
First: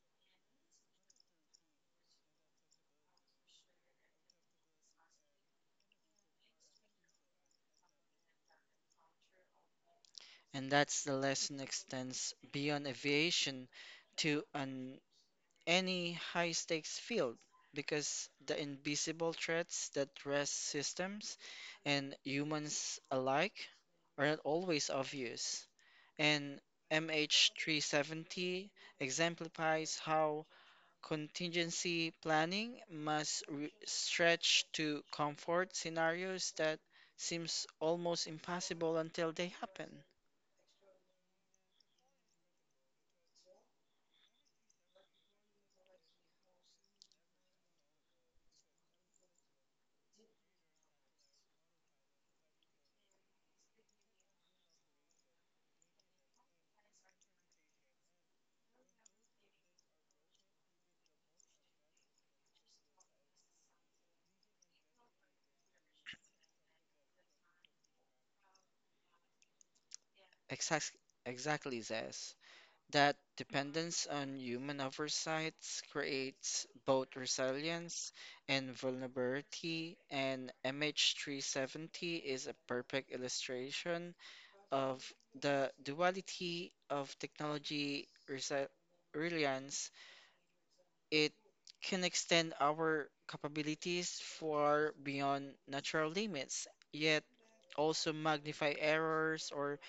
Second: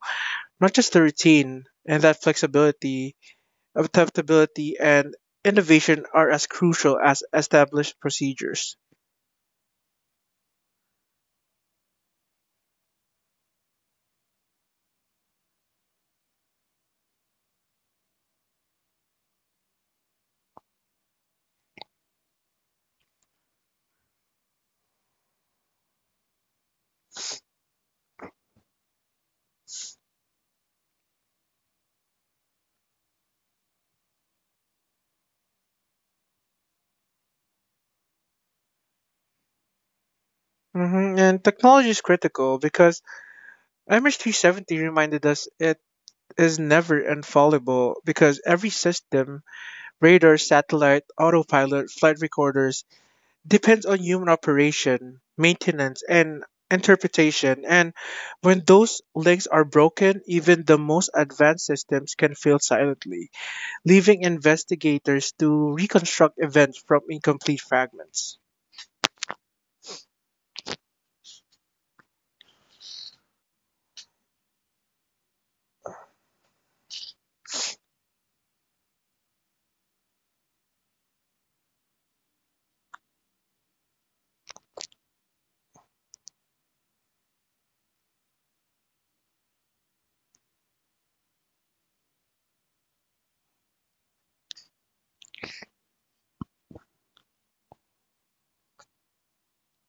A: not just the routine, and that flexibility, adaptability, and innovation are as crucial as established procedures.
B: And that's the lesson extends beyond aviation to an any high stakes field because the invisible threats that rest systems and humans alike are not always obvious. And MH370 exemplifies how contingency planning must stretch to comfort scenarios that seems almost impossible until they happen.
A: And technology is critical because MH370 reminded us it is never infallible, because every system, radar, satellite, autopilot, flight recorders, depends on human operation, maintenance, and interpretation. And when those links are broken, even the most advanced systems can fail silently, leaving investigators to reconstruct events from incomplete fragments.
B: Exact, exactly, Zez. That dependence on human oversight creates both resilience and vulnerability, and MH370 is a perfect illustration of the duality of technology reliance. It can extend our capabilities far beyond natural limits, yet also magnify errors or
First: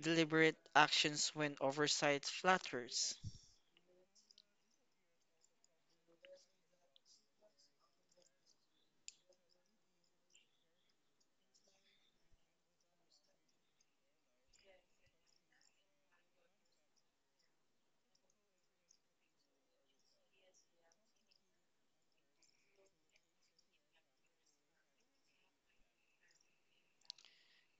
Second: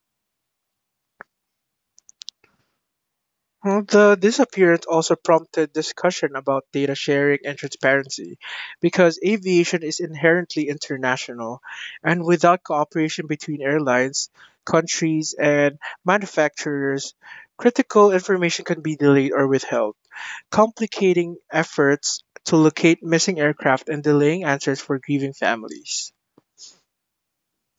B: deliberate actions when oversight flatters.
A: Well, the disappearance also prompted discussion about data sharing and transparency because aviation is inherently international, and without cooperation between airlines, countries, and manufacturers, critical information can be delayed or withheld, complicating efforts to locate missing aircraft and delaying answers for grieving families.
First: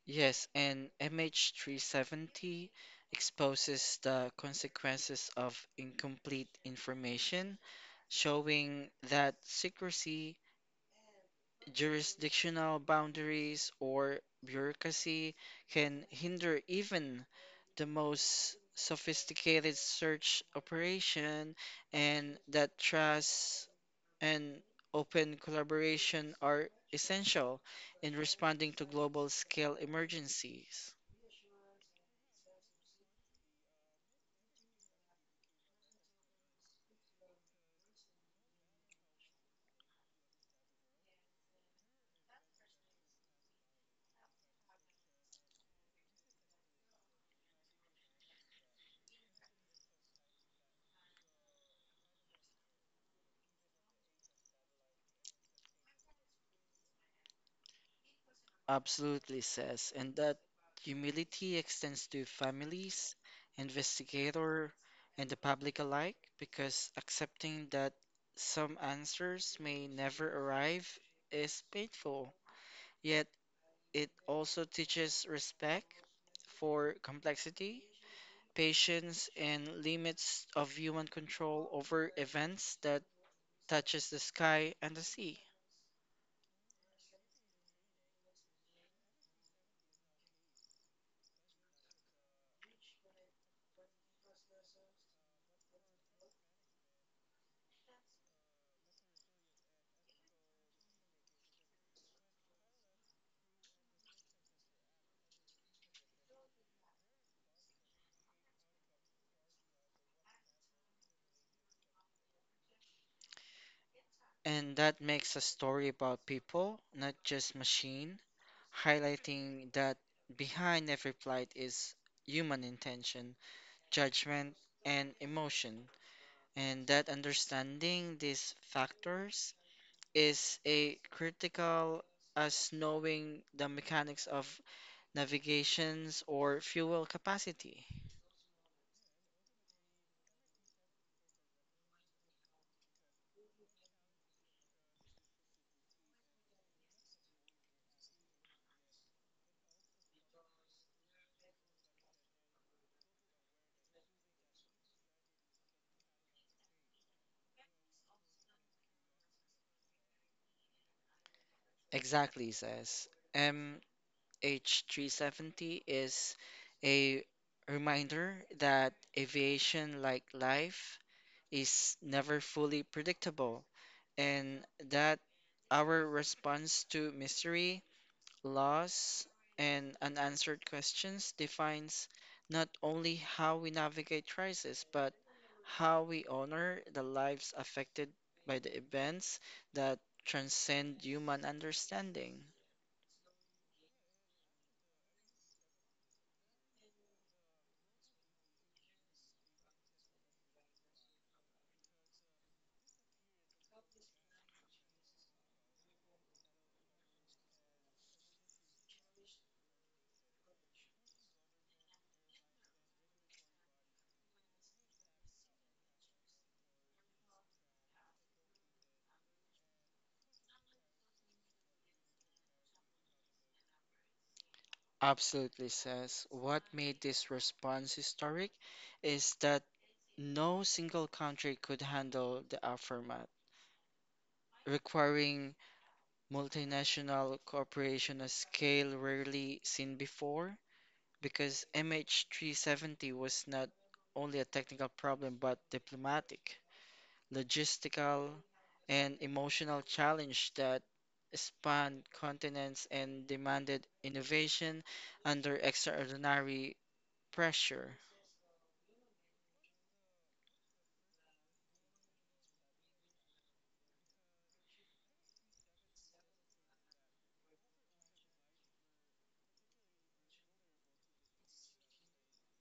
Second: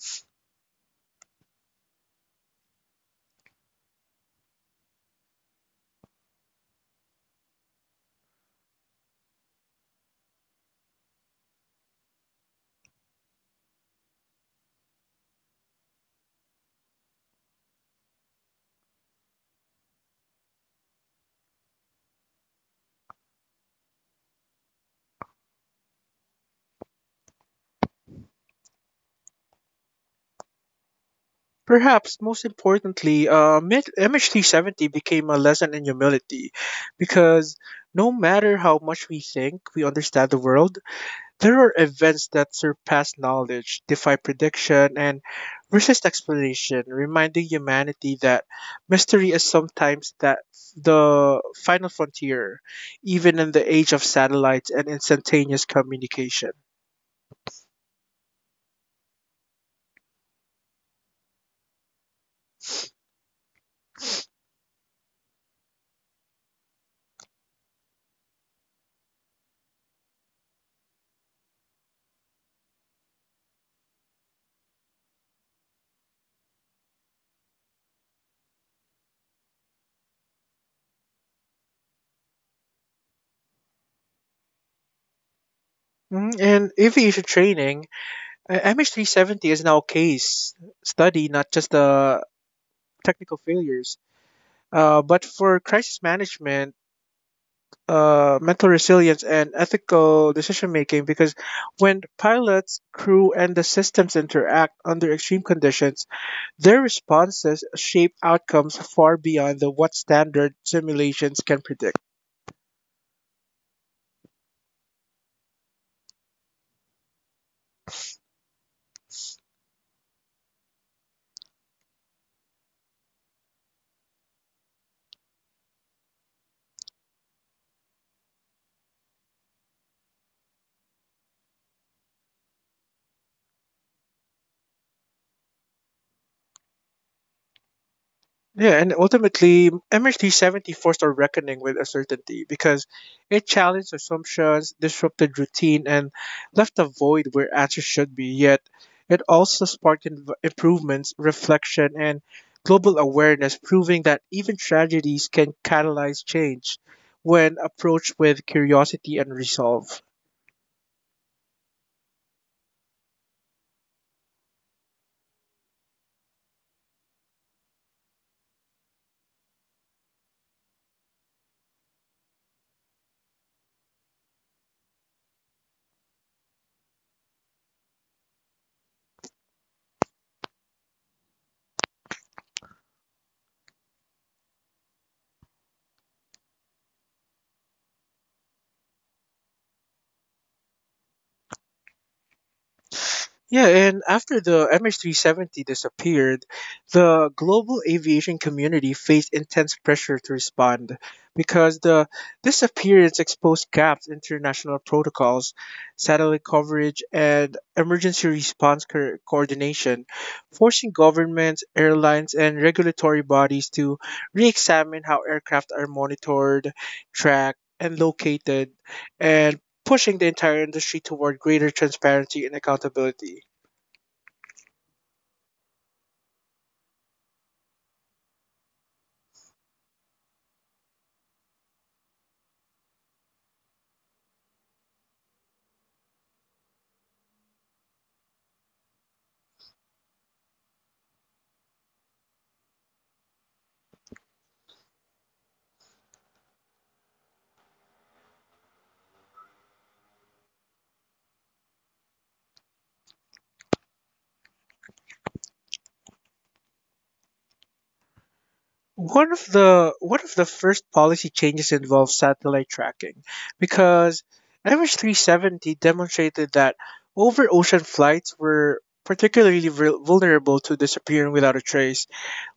B: Yes, and MH370 exposes the consequences of incomplete information, showing that secrecy, jurisdictional boundaries, or bureaucracy can hinder even the most sophisticated search operation, and that trust and open collaboration are essential in responding to global scale emergencies.
A: Perhaps most importantly, MH370 became a lesson in humility because no matter how much we think we understand the world, there are events that surpass knowledge, defy prediction, and resist explanation, reminding humanity that mystery is sometimes that the final frontier, even in the age of satellites and instantaneous communication.
B: Absolutely, says, and that humility extends to families, investigator, and the public alike, because accepting that some answers may never arrive is painful. Yet it also teaches respect for complexity, patience, and limits of human control over events that touches the sky and the sea.
A: Mhm. And aviation training, MH370 is now a case study, not just the technical failures, but for crisis management, mental resilience, and ethical decision making because when pilots, crew, and the systems interact under extreme conditions, their responses shape outcomes far beyond the what standard simulations can predict.
B: And that makes a story about people, not just machine, highlighting that behind every plight is human intention, judgment, and emotion, and that understanding these factors is a critical as knowing the mechanics of navigations or fuel capacity.
A: Yeah, and ultimately, MHD70 forced a reckoning with uncertainty because it challenged assumptions, disrupted routine, and left a void where answers should be. Yet, it also sparked improvements, reflection, and global awareness, proving that even tragedies can catalyze change when approached with curiosity and resolve.
B: Exactly, says. H370 is a reminder that aviation, like life, is never fully predictable and that our response to mystery Laws and unanswered questions defines not only how we navigate crisis, but how we honor the lives affected by the events that transcend human understanding.
A: Yeah, and after the MH370 disappeared, the global aviation community faced intense pressure to respond because the disappearance exposed gaps in international protocols, satellite coverage, and emergency response coordination, forcing governments, airlines, and regulatory bodies to re examine how aircraft are monitored, tracked, and located, and pushing the entire industry toward greater transparency and accountability.
B: Absolutely, says, what made this response historic is that no single country could handle the aftermath, requiring multinational corporation a scale rarely seen before because MH370 was not only a technical problem but diplomatic, logistical, and emotional challenge that spanned continents and demanded innovation under extraordinary pressure.
A: One of the first policy changes involves satellite tracking, because MH370 demonstrated that over ocean flights were particularly vulnerable to disappearing without a trace,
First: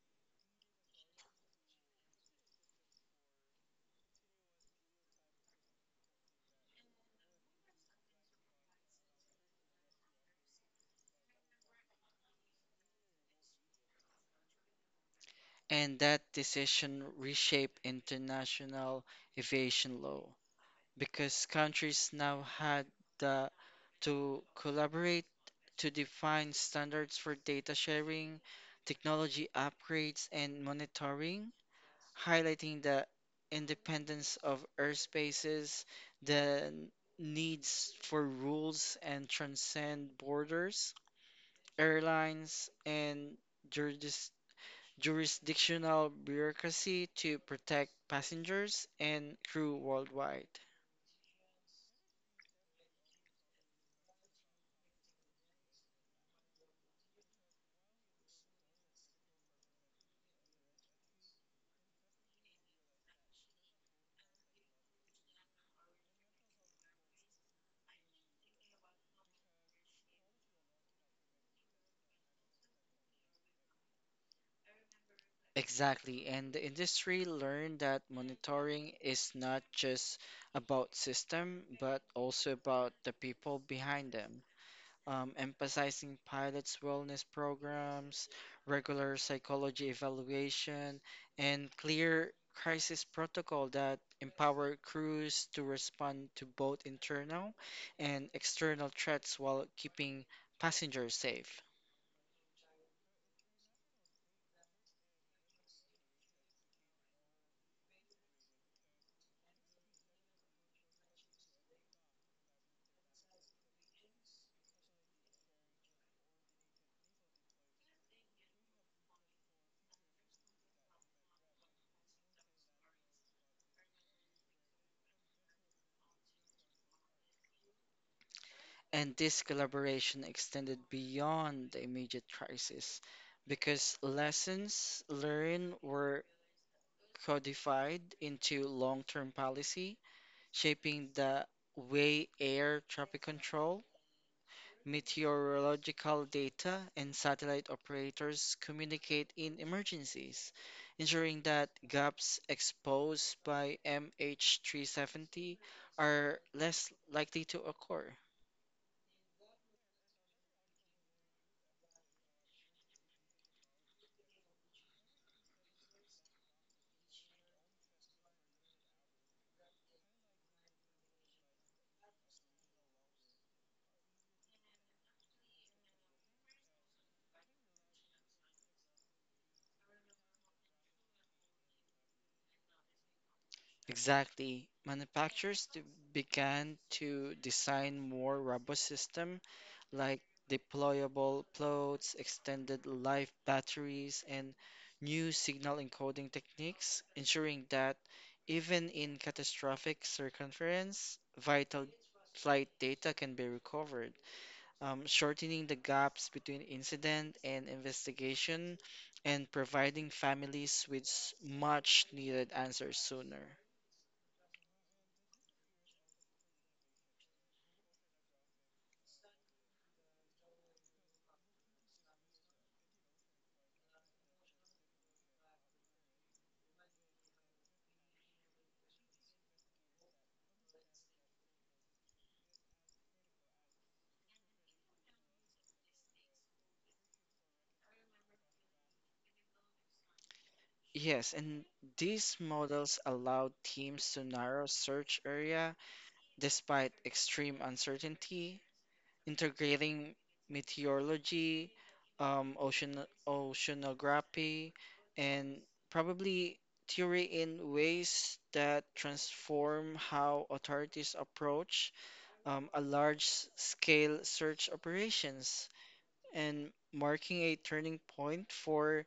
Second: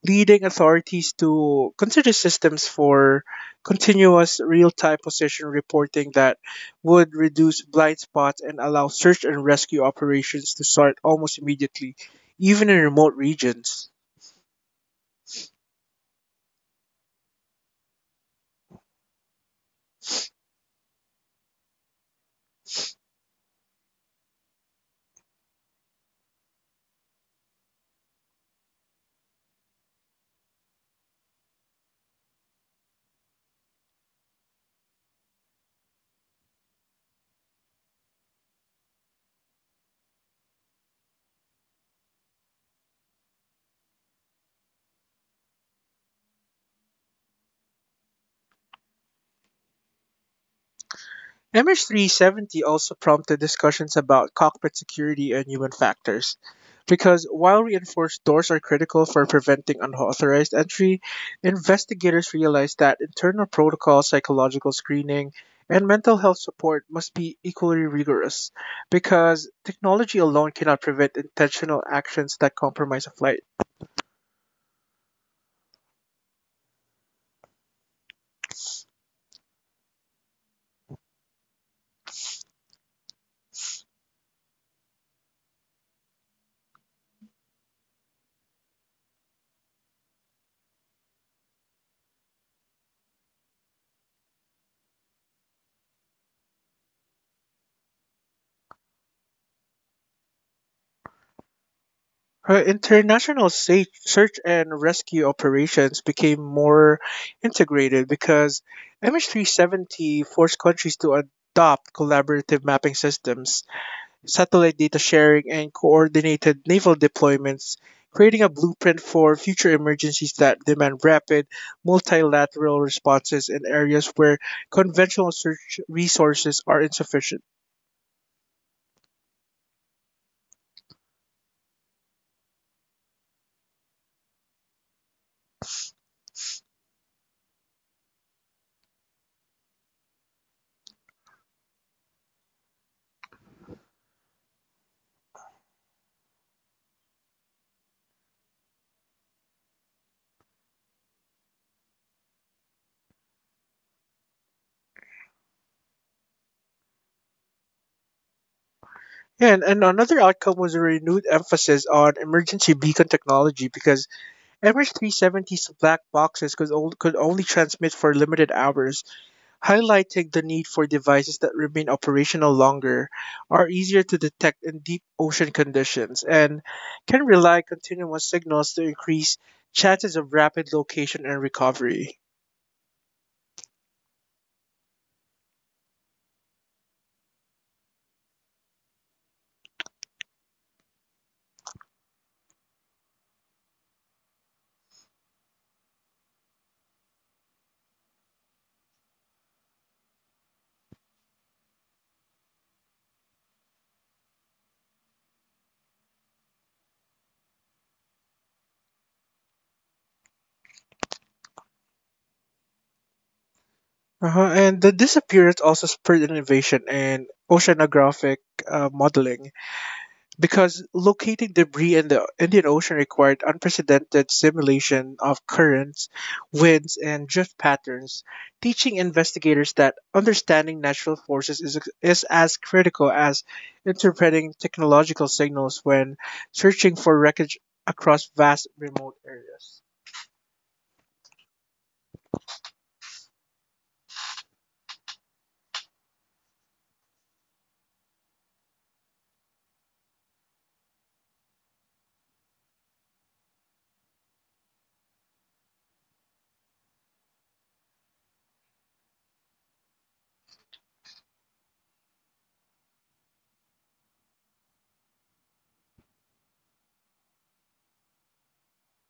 A: leading authorities to consider systems for continuous real-time position reporting that would reduce blind spots and allow search and rescue operations to start almost immediately, even in remote regions.
B: And that decision reshaped international aviation law, because countries now had the, to collaborate to define standards for data sharing, technology upgrades, and monitoring, highlighting the independence of airspaces, the needs for rules and transcend borders, airlines, and juris- jurisdictional bureaucracy to protect passengers and crew worldwide.
A: Mh 370 also prompted discussions about cockpit security and human factors, because while reinforced doors are critical for preventing unauthorized entry, investigators realized that internal protocol, psychological screening, and mental health support must be equally rigorous because technology alone cannot prevent intentional actions that compromise a flight.
B: Exactly, and the industry learned that monitoring is not just about system, but also about the people behind them. Emphasizing pilots' wellness programs, regular psychology evaluation, and clear crisis protocol that empower crews to respond to both internal and external threats while keeping passengers safe.
A: Her international search and rescue operations became more integrated because MH370 forced countries to adopt collaborative mapping systems, satellite data sharing, and coordinated naval deployments, creating a blueprint for future emergencies that demand rapid, multilateral responses in areas where conventional search resources are insufficient.
B: And this collaboration extended beyond the immediate crisis because lessons learned were codified into long term policy, shaping the way air traffic control, meteorological data, and satellite operators communicate in emergencies, ensuring that gaps exposed by MH370 are less likely to occur.
A: Yeah, and another outcome was a renewed emphasis on emergency beacon technology because Emmer's 370's black boxes could only transmit for limited hours, highlighting the need for devices that remain operational longer, are easier to detect in deep ocean conditions, and can rely continuous signals to increase chances of rapid location and recovery.
B: Exactly. Manufacturers began to design more robust system like deployable plots, extended life batteries, and new signal encoding techniques, ensuring that even in catastrophic circumference, vital flight data can be recovered, shortening the gaps between incident and investigation, and providing families with much needed answers sooner.
A: Uh-huh. And the disappearance also spurred innovation in oceanographic modeling, because locating debris in the Indian Ocean required unprecedented simulation of currents, winds, and drift patterns, teaching investigators that understanding natural forces is as critical as interpreting technological signals when searching for wreckage across vast remote areas.
B: Yes, and these models allow teams to narrow search area despite extreme uncertainty, integrating meteorology, um, ocean oceanography, and probably theory in ways that transform how authorities approach a large-scale search operations and marking a turning point for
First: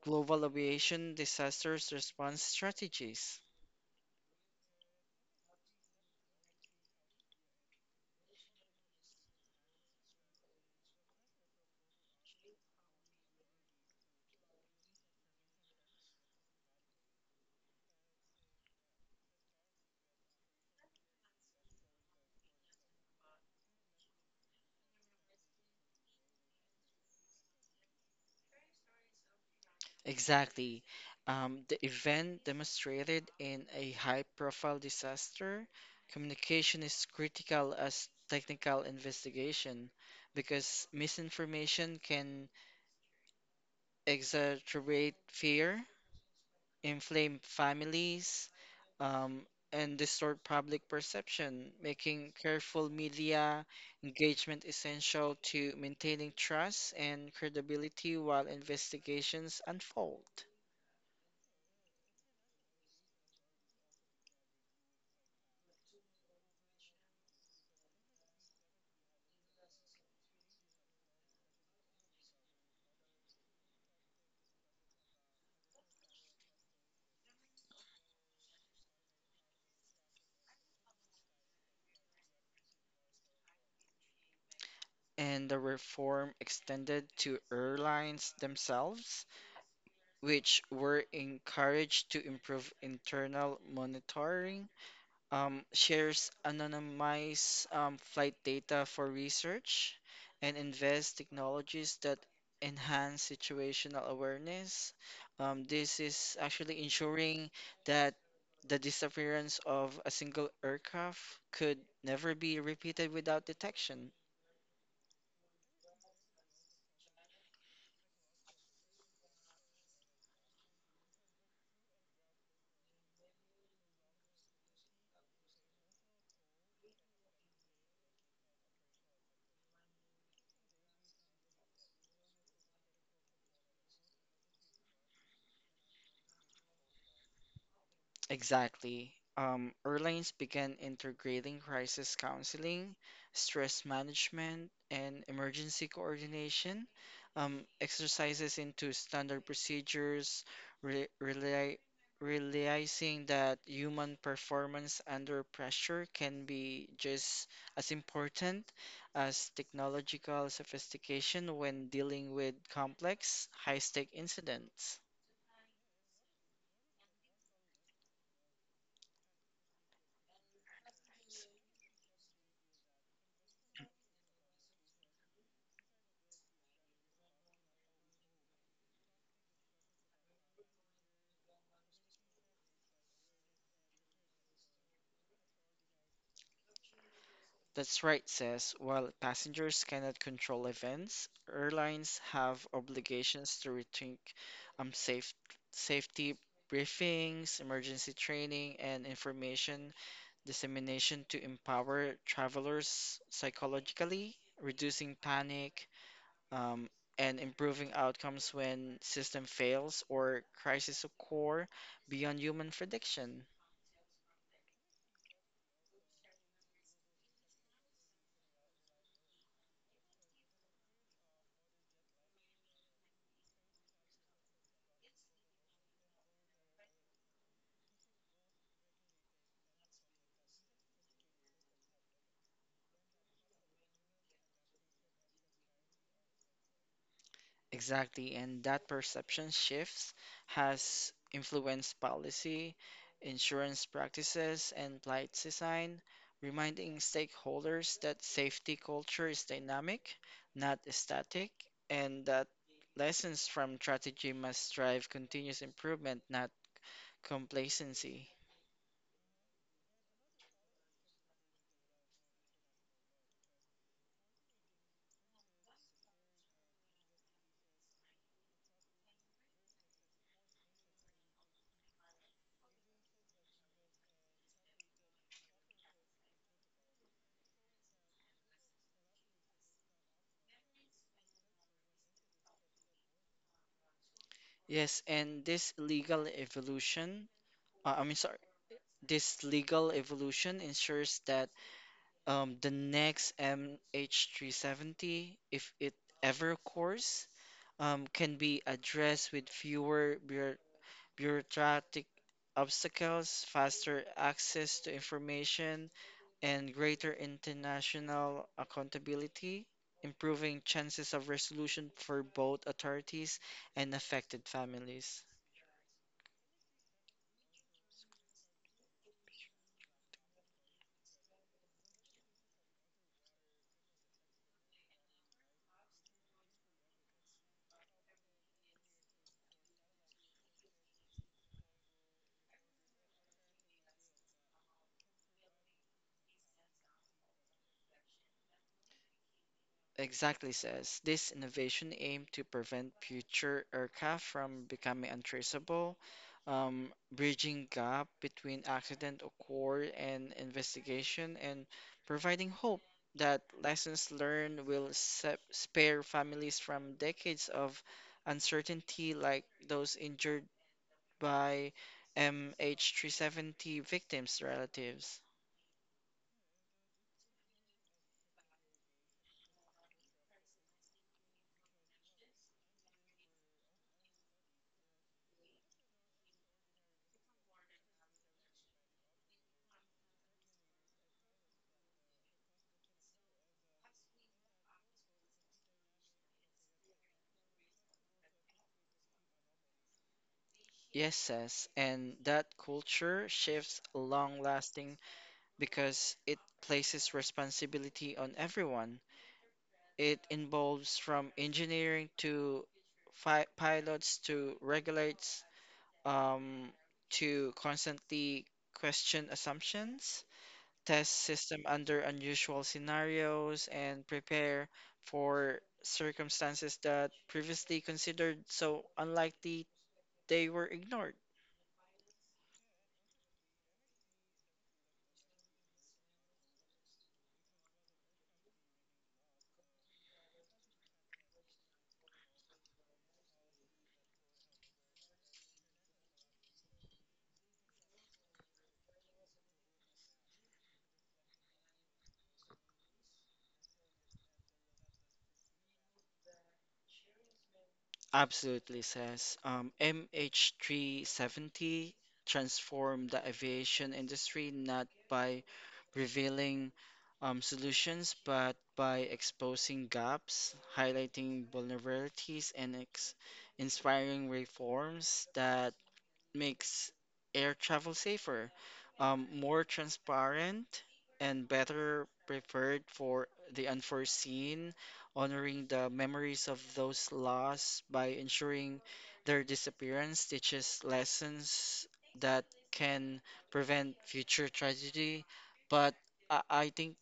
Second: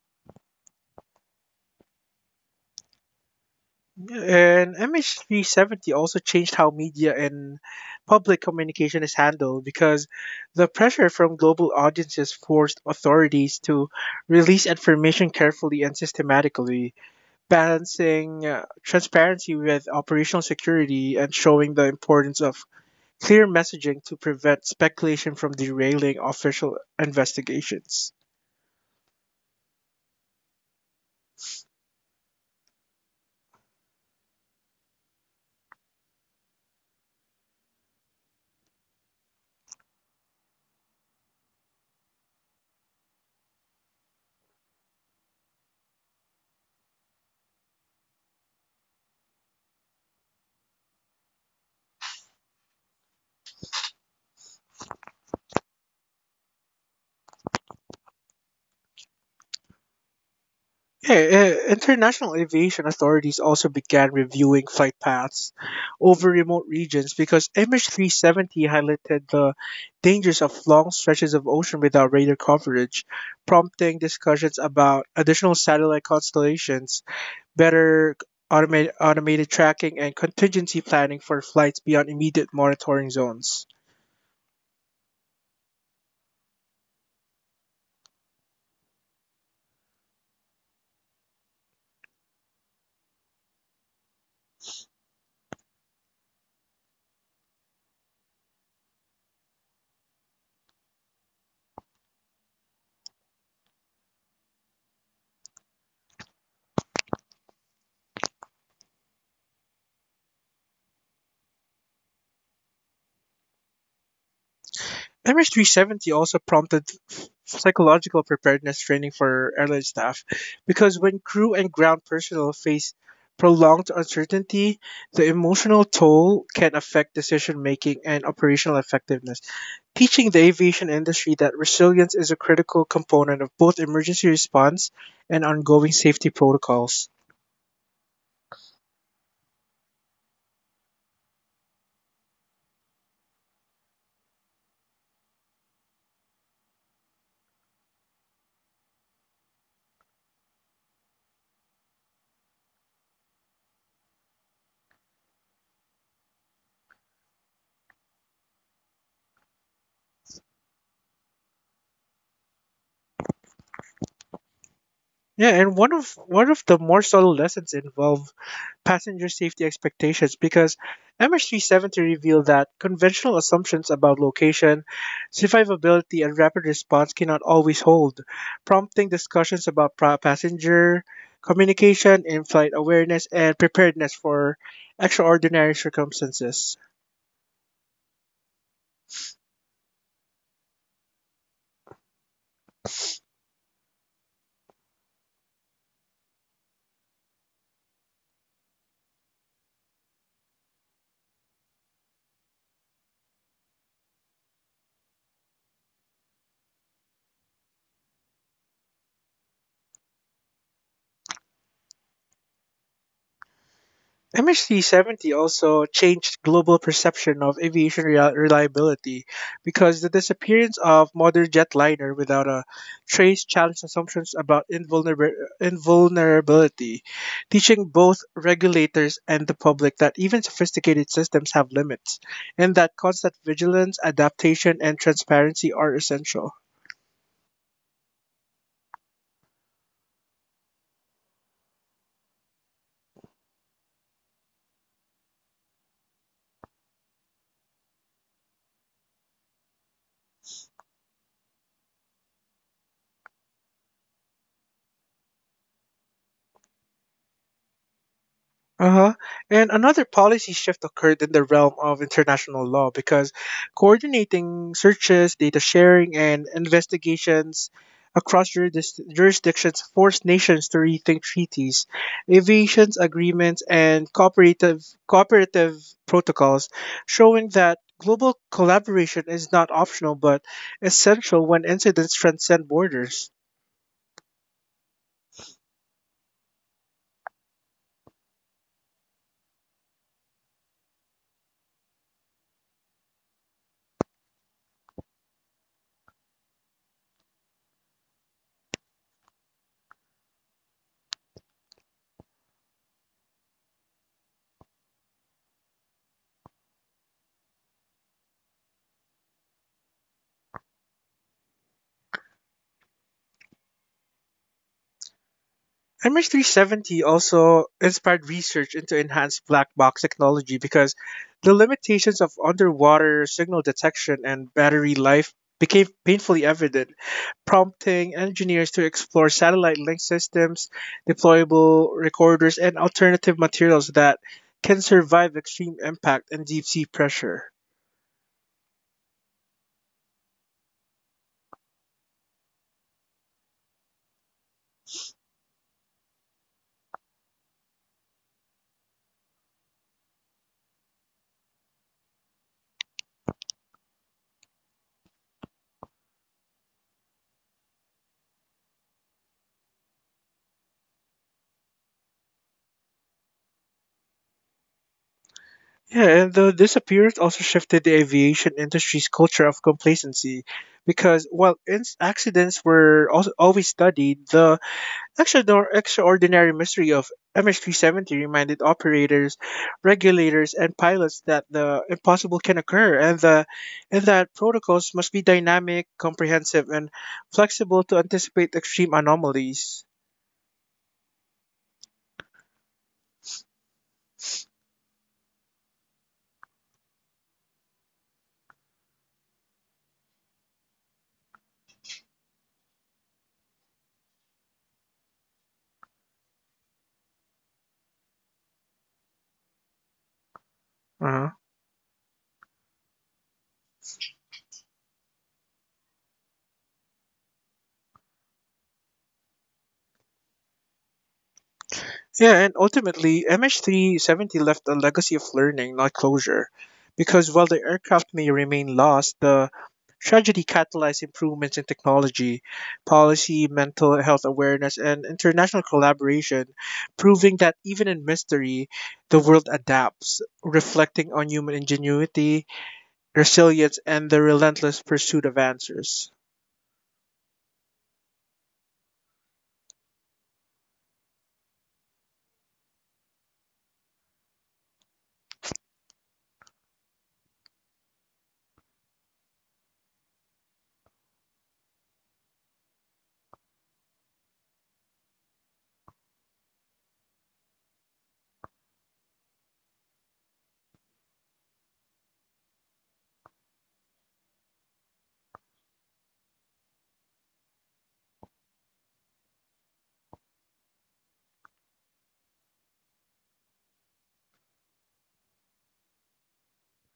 B: global aviation disasters response strategies.
A: And MH370 also changed how media and public communication is handled because the pressure from global audiences forced authorities to release information carefully and systematically, balancing transparency with operational security and showing the importance of clear messaging to prevent speculation from derailing official investigations.
B: Exactly. The event demonstrated in a high-profile disaster, communication is critical as technical investigation because misinformation can exacerbate fear, inflame families, um, and distort public perception, making careful media engagement essential to maintaining trust and credibility while investigations unfold.
A: Yeah, eh, international aviation authorities also began reviewing flight paths over remote regions because MH370 highlighted the dangers of long stretches of ocean without radar coverage, prompting discussions about additional satellite constellations, better automated tracking, and contingency planning for flights beyond immediate monitoring zones.
B: And the reform extended to airlines themselves, which were encouraged to improve internal monitoring, shares anonymized flight data for research, and invests technologies that enhance situational awareness. This is actually ensuring that the disappearance of a single aircraft could never be repeated without detection.
A: MS370 also prompted psychological preparedness training for airline staff because when crew and ground personnel face prolonged uncertainty, the emotional toll can affect decision making and operational effectiveness, teaching the aviation industry that resilience is a critical component of both emergency response and ongoing safety protocols.
B: Exactly. Airlines began integrating crisis counseling, stress management, and emergency coordination exercises into standard procedures, re rely realizing that human performance under pressure can be just as important as technological sophistication when dealing with complex, high-stake incidents.
A: Yeah, and one of the more subtle lessons involve passenger safety expectations because MH370 revealed that conventional assumptions about location, survivability, and rapid response cannot always hold, prompting discussions about passenger communication, in flight awareness, and preparedness for extraordinary circumstances.
B: That's right, says, while passengers cannot control events, airlines have obligations to rethink um, safe, safety briefings, emergency training, and information dissemination to empower travelers psychologically, reducing panic, um, and improving outcomes when system fails or crisis occur beyond human prediction.
A: MH370 also changed global perception of aviation reliability because the disappearance of modern jetliner without a trace challenged assumptions about invulnerability, teaching both regulators and the public that even sophisticated systems have limits and that constant vigilance, adaptation, and transparency are essential.
B: Exactly, and that perception shifts has influenced policy, insurance practices, and flight design, reminding stakeholders that safety culture is dynamic, not static, and that lessons from strategy must drive continuous improvement, not complacency.
A: Uh-huh. And another policy shift occurred in the realm of international law because coordinating searches, data sharing, and investigations across jurisdictions forced nations to rethink treaties, aviations agreements, and cooperative protocols, showing that global collaboration is not optional but essential when incidents transcend borders.
B: Yes, and this legal evolution, uh, I mean, sorry, this legal evolution ensures that the next MH370, if it ever occurs, can be addressed with fewer bureaucratic obstacles, faster access to information, and greater international accountability, improving chances of resolution for both authorities and affected families.
A: MS370 also inspired research into enhanced black box technology because the limitations of underwater signal detection and battery life became painfully evident, prompting engineers to explore satellite link systems, deployable recorders, and alternative materials that can survive extreme impact and deep sea pressure.
B: Exactly, says, this innovation aimed to prevent future aircraft from becoming untraceable, um, bridging gap between accident occur and investigation, and providing hope that lessons learned will spare families from decades of uncertainty like those injured by MH370 victims' relatives.
A: Yeah, and the disappearance also shifted the aviation industry's culture of complacency because while accidents were also always studied, the extraordinary mystery of MH370 reminded operators, regulators, and pilots that the impossible can occur and that protocols must be dynamic, comprehensive, and flexible to anticipate extreme anomalies.
B: Yes, says, and that culture shifts long lasting because it places responsibility on everyone. It involves from engineering to pilots to regulates um, to constantly question assumptions, test
A: Uh-huh.
B: system under unusual scenarios, and prepare for circumstances that previously considered so unlikely they were ignored.
A: Yeah, and ultimately, MH370 left a legacy of learning, not closure, because while the aircraft may remain lost, the tragedy catalyzed improvements in technology, policy, mental health awareness, and international collaboration, proving that even in mystery, the world adapts, reflecting on human ingenuity, resilience, and the relentless pursuit of answers.
B: Absolutely, says, MH370 transformed the aviation industry not by revealing solutions, but by exposing gaps, highlighting vulnerabilities, and ex inspiring reforms that makes air travel safer, more transparent, and better prepared for the unforeseen, honoring the memories of those lost by ensuring their disappearance teaches lessons that can prevent future tragedy. But I think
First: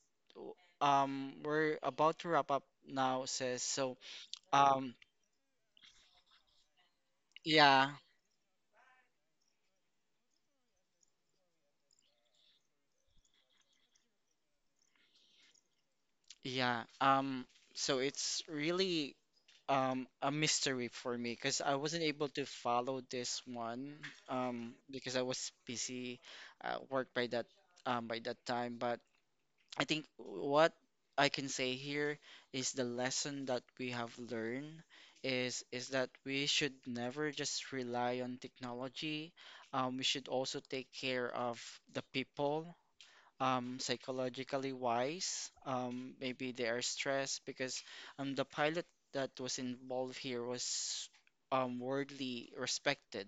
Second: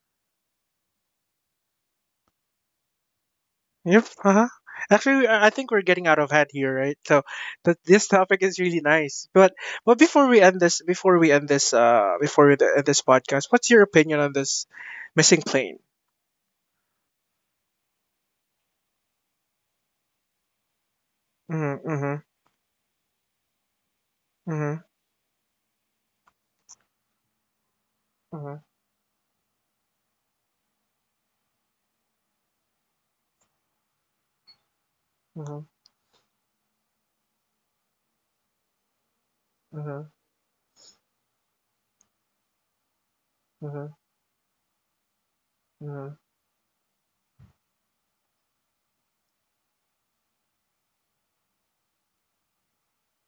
B: we're about to wrap up now, says, so.
A: Yep. Uh-huh.
B: Um,
A: Actually, I think we're getting out of hand here, right? So, but
B: yeah,
A: this topic is really nice. But before we end this, before we end this, before we end this podcast, what's your opinion on this missing plane?
B: yeah. So it's really a mystery for me because I wasn't
A: Mm-hmm.
B: able to follow this one
A: Mm-hmm.
B: because I was busy at work by that
A: Mm-hmm.
B: time. But I think what I can say here is the lesson that we have learned
A: Mm-hmm.
B: is that we should never just rely on technology. We
A: Mm-hmm.
B: should also take care of the people,
A: Mm-hmm. Mm-hmm.
B: psychologically wise.
A: Mm-hmm.
B: Maybe they are stressed because the pilot that was involved here was worldly respected,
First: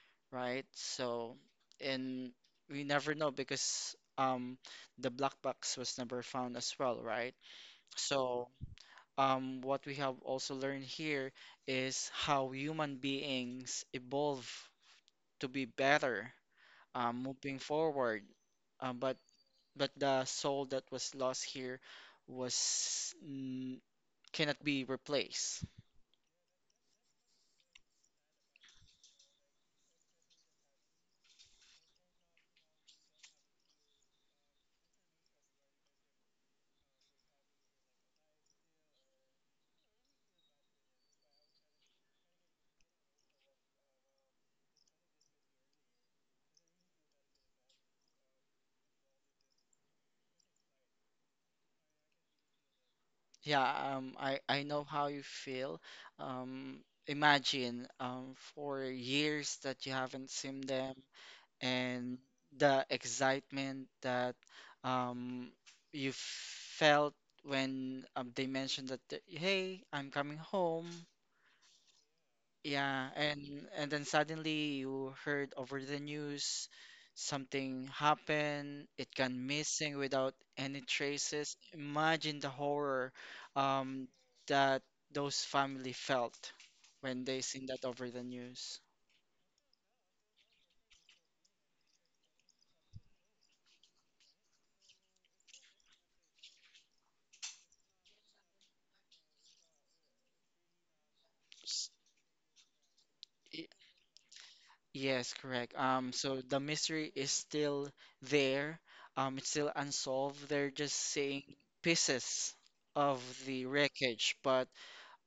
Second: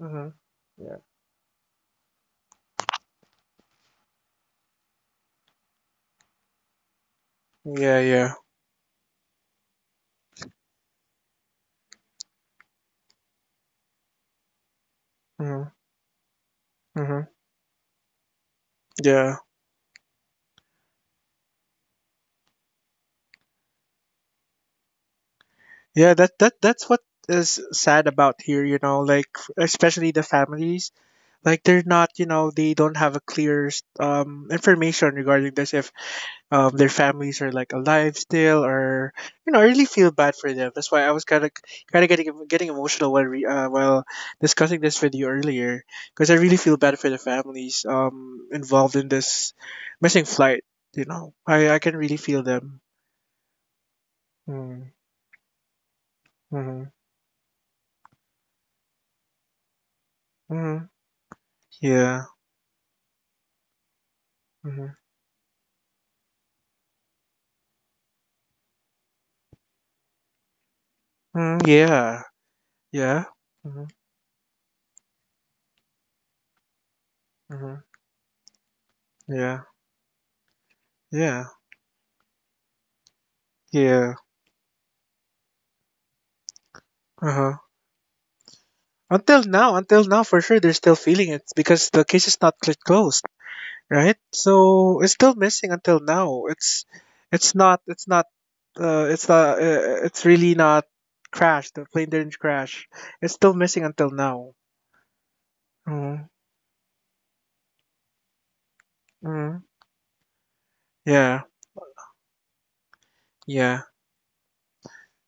A: Mm-hmm.
B: right?
A: Yeah.
B: So, and we never know because the black box was never found as well, right?
A: Yeah. Yeah.
B: So, what we have also learned here is how human beings evolve to be
A: Mm-hmm.
B: better,
A: Mm-hmm.
B: moving forward. Um, but
A: Yeah.
B: but the soul that was lost here was cannot be replaced.
A: Yeah. That's what is sad about here. You know, like, especially the families, like, they're not, they don't have a clear information regarding this, if their families are like alive still or, I really feel bad for them. That's why I was kind of getting emotional while while discussing this with you earlier, because I really feel bad for the families involved in this missing flight. I can really feel them.
B: Yeah, I know
A: Mm.
B: how you feel. Um,
A: Mm-hmm.
B: imagine for years that you haven't seen
A: Mm-hmm.
B: them and
A: Yeah.
B: the excitement that
A: Mm-hmm.
B: um, you felt when they mentioned that, hey, I'm coming home.
A: Mm. Yeah.
B: Yeah,
A: Yeah. Mm-hmm.
B: and then suddenly you heard over the news
A: Mm-hmm.
B: something happened, it gone
A: Yeah.
B: missing without any
A: Yeah.
B: traces. Imagine the horror, um,
A: Yeah.
B: that those family felt when they
A: Uh-huh.
B: seen that over the news.
A: Until now, for sure, they're still feeling it because the case is not closed, right? So it's still missing until now. It's not, it's not, it's not, It's really not crashed. The plane didn't crash. It's still
B: Y-
A: missing until now.
B: Yes, correct.
A: Mm.
B: So the mystery is still there. It's
A: Mm.
B: still unsolved. They're just
A: Yeah.
B: seeing pieces of the
A: Yeah.
B: wreckage, but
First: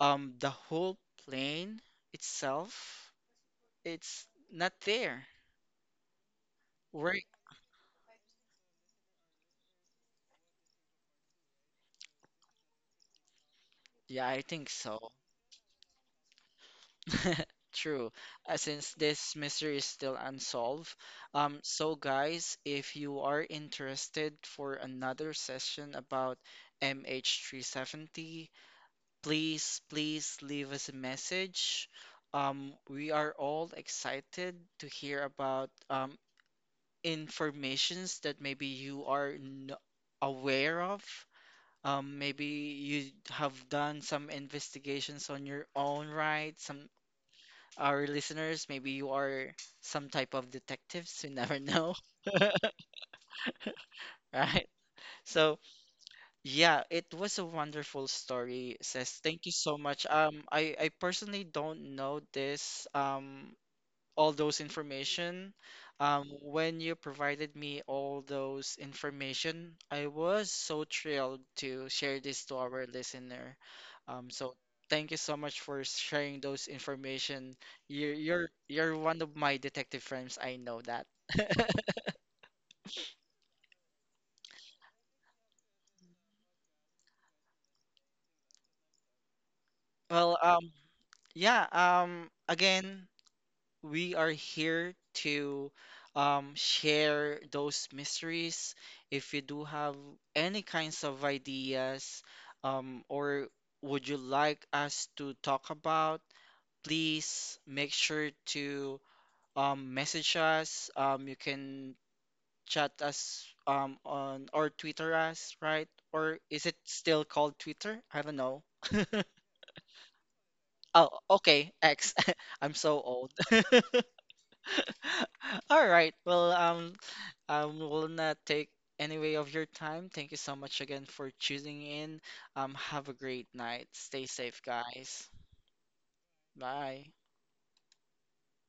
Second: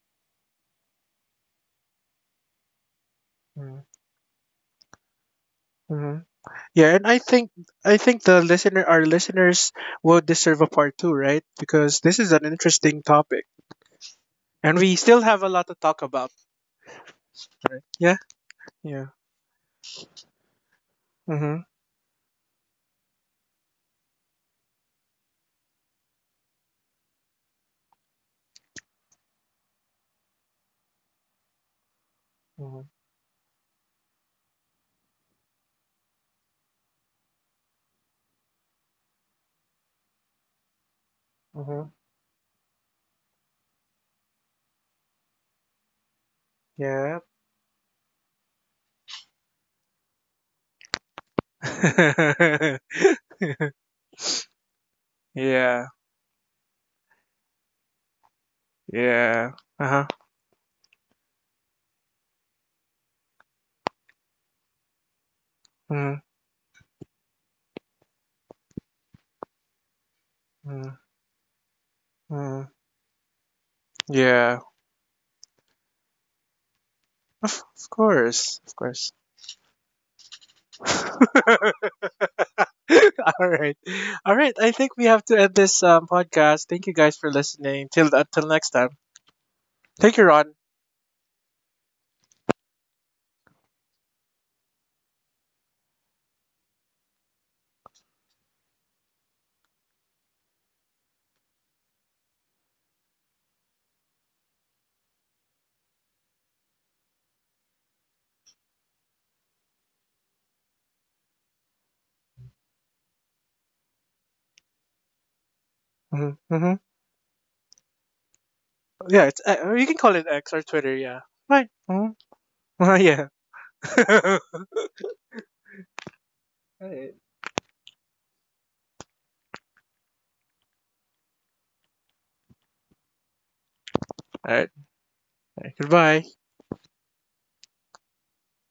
B: the whole plane itself
A: Mm.
B: it's not there.
A: Mhm. Yeah, and
B: Where?
A: I think the listener, our listeners, would deserve a part two, right? Because this is an interesting topic,
B: Yeah, I think
A: and we
B: so.
A: still have a lot to talk about.
B: True.
A: Yeah.
B: Since
A: Yeah.
B: this mystery is still unsolved,
A: Mm-hmm.
B: so guys, if you are interested for another session about MH370, please, please leave us a message.
A: Mm-hmm.
B: We are all excited to hear about informations that maybe you are n aware of.
A: Mm-hmm.
B: Maybe you have done some investigations on your own, right? Some
A: Yeah.
B: our listeners, maybe you are some type of detectives, you never know. Right? So,
A: Yeah.
B: yeah, it was a wonderful story, Says. Thank you
A: Yeah.
B: so
A: Uh
B: much.
A: huh.
B: I personally don't know this all those information.
A: Mm.
B: When you provided me all those information, I was so
A: Mm.
B: thrilled to share this to
A: Mm.
B: our listener. So
A: Yeah.
B: thank you so much for sharing those information.
A: Of, of
B: You're you're
A: course. Of
B: you're
A: course.
B: one of my detective friends. I know that.
A: All right. All right. I think we have to end this podcast. Thank you guys for listening. Till Until next time. Thank you,
B: Well,
A: Ron.
B: yeah, again. We are here to share those mysteries. If you do have any kinds of ideas, or would you like us to talk about, please make sure to message us. You can chat us on or Twitter us, right?
A: Mm-hmm.
B: Or is it still called Twitter? I don't know.
A: Yeah. It's, you can call it X or Twitter.
B: Oh,
A: Yeah. Right.
B: okay,
A: Mm-hmm.
B: X. I'm so old.
A: Yeah.
B: All right. Well,
A: All right.
B: will not take any way of your time. Thank you so much again for choosing in. Have a great night. Stay
A: All
B: safe,
A: right.
B: guys.
A: Goodbye.
B: Bye.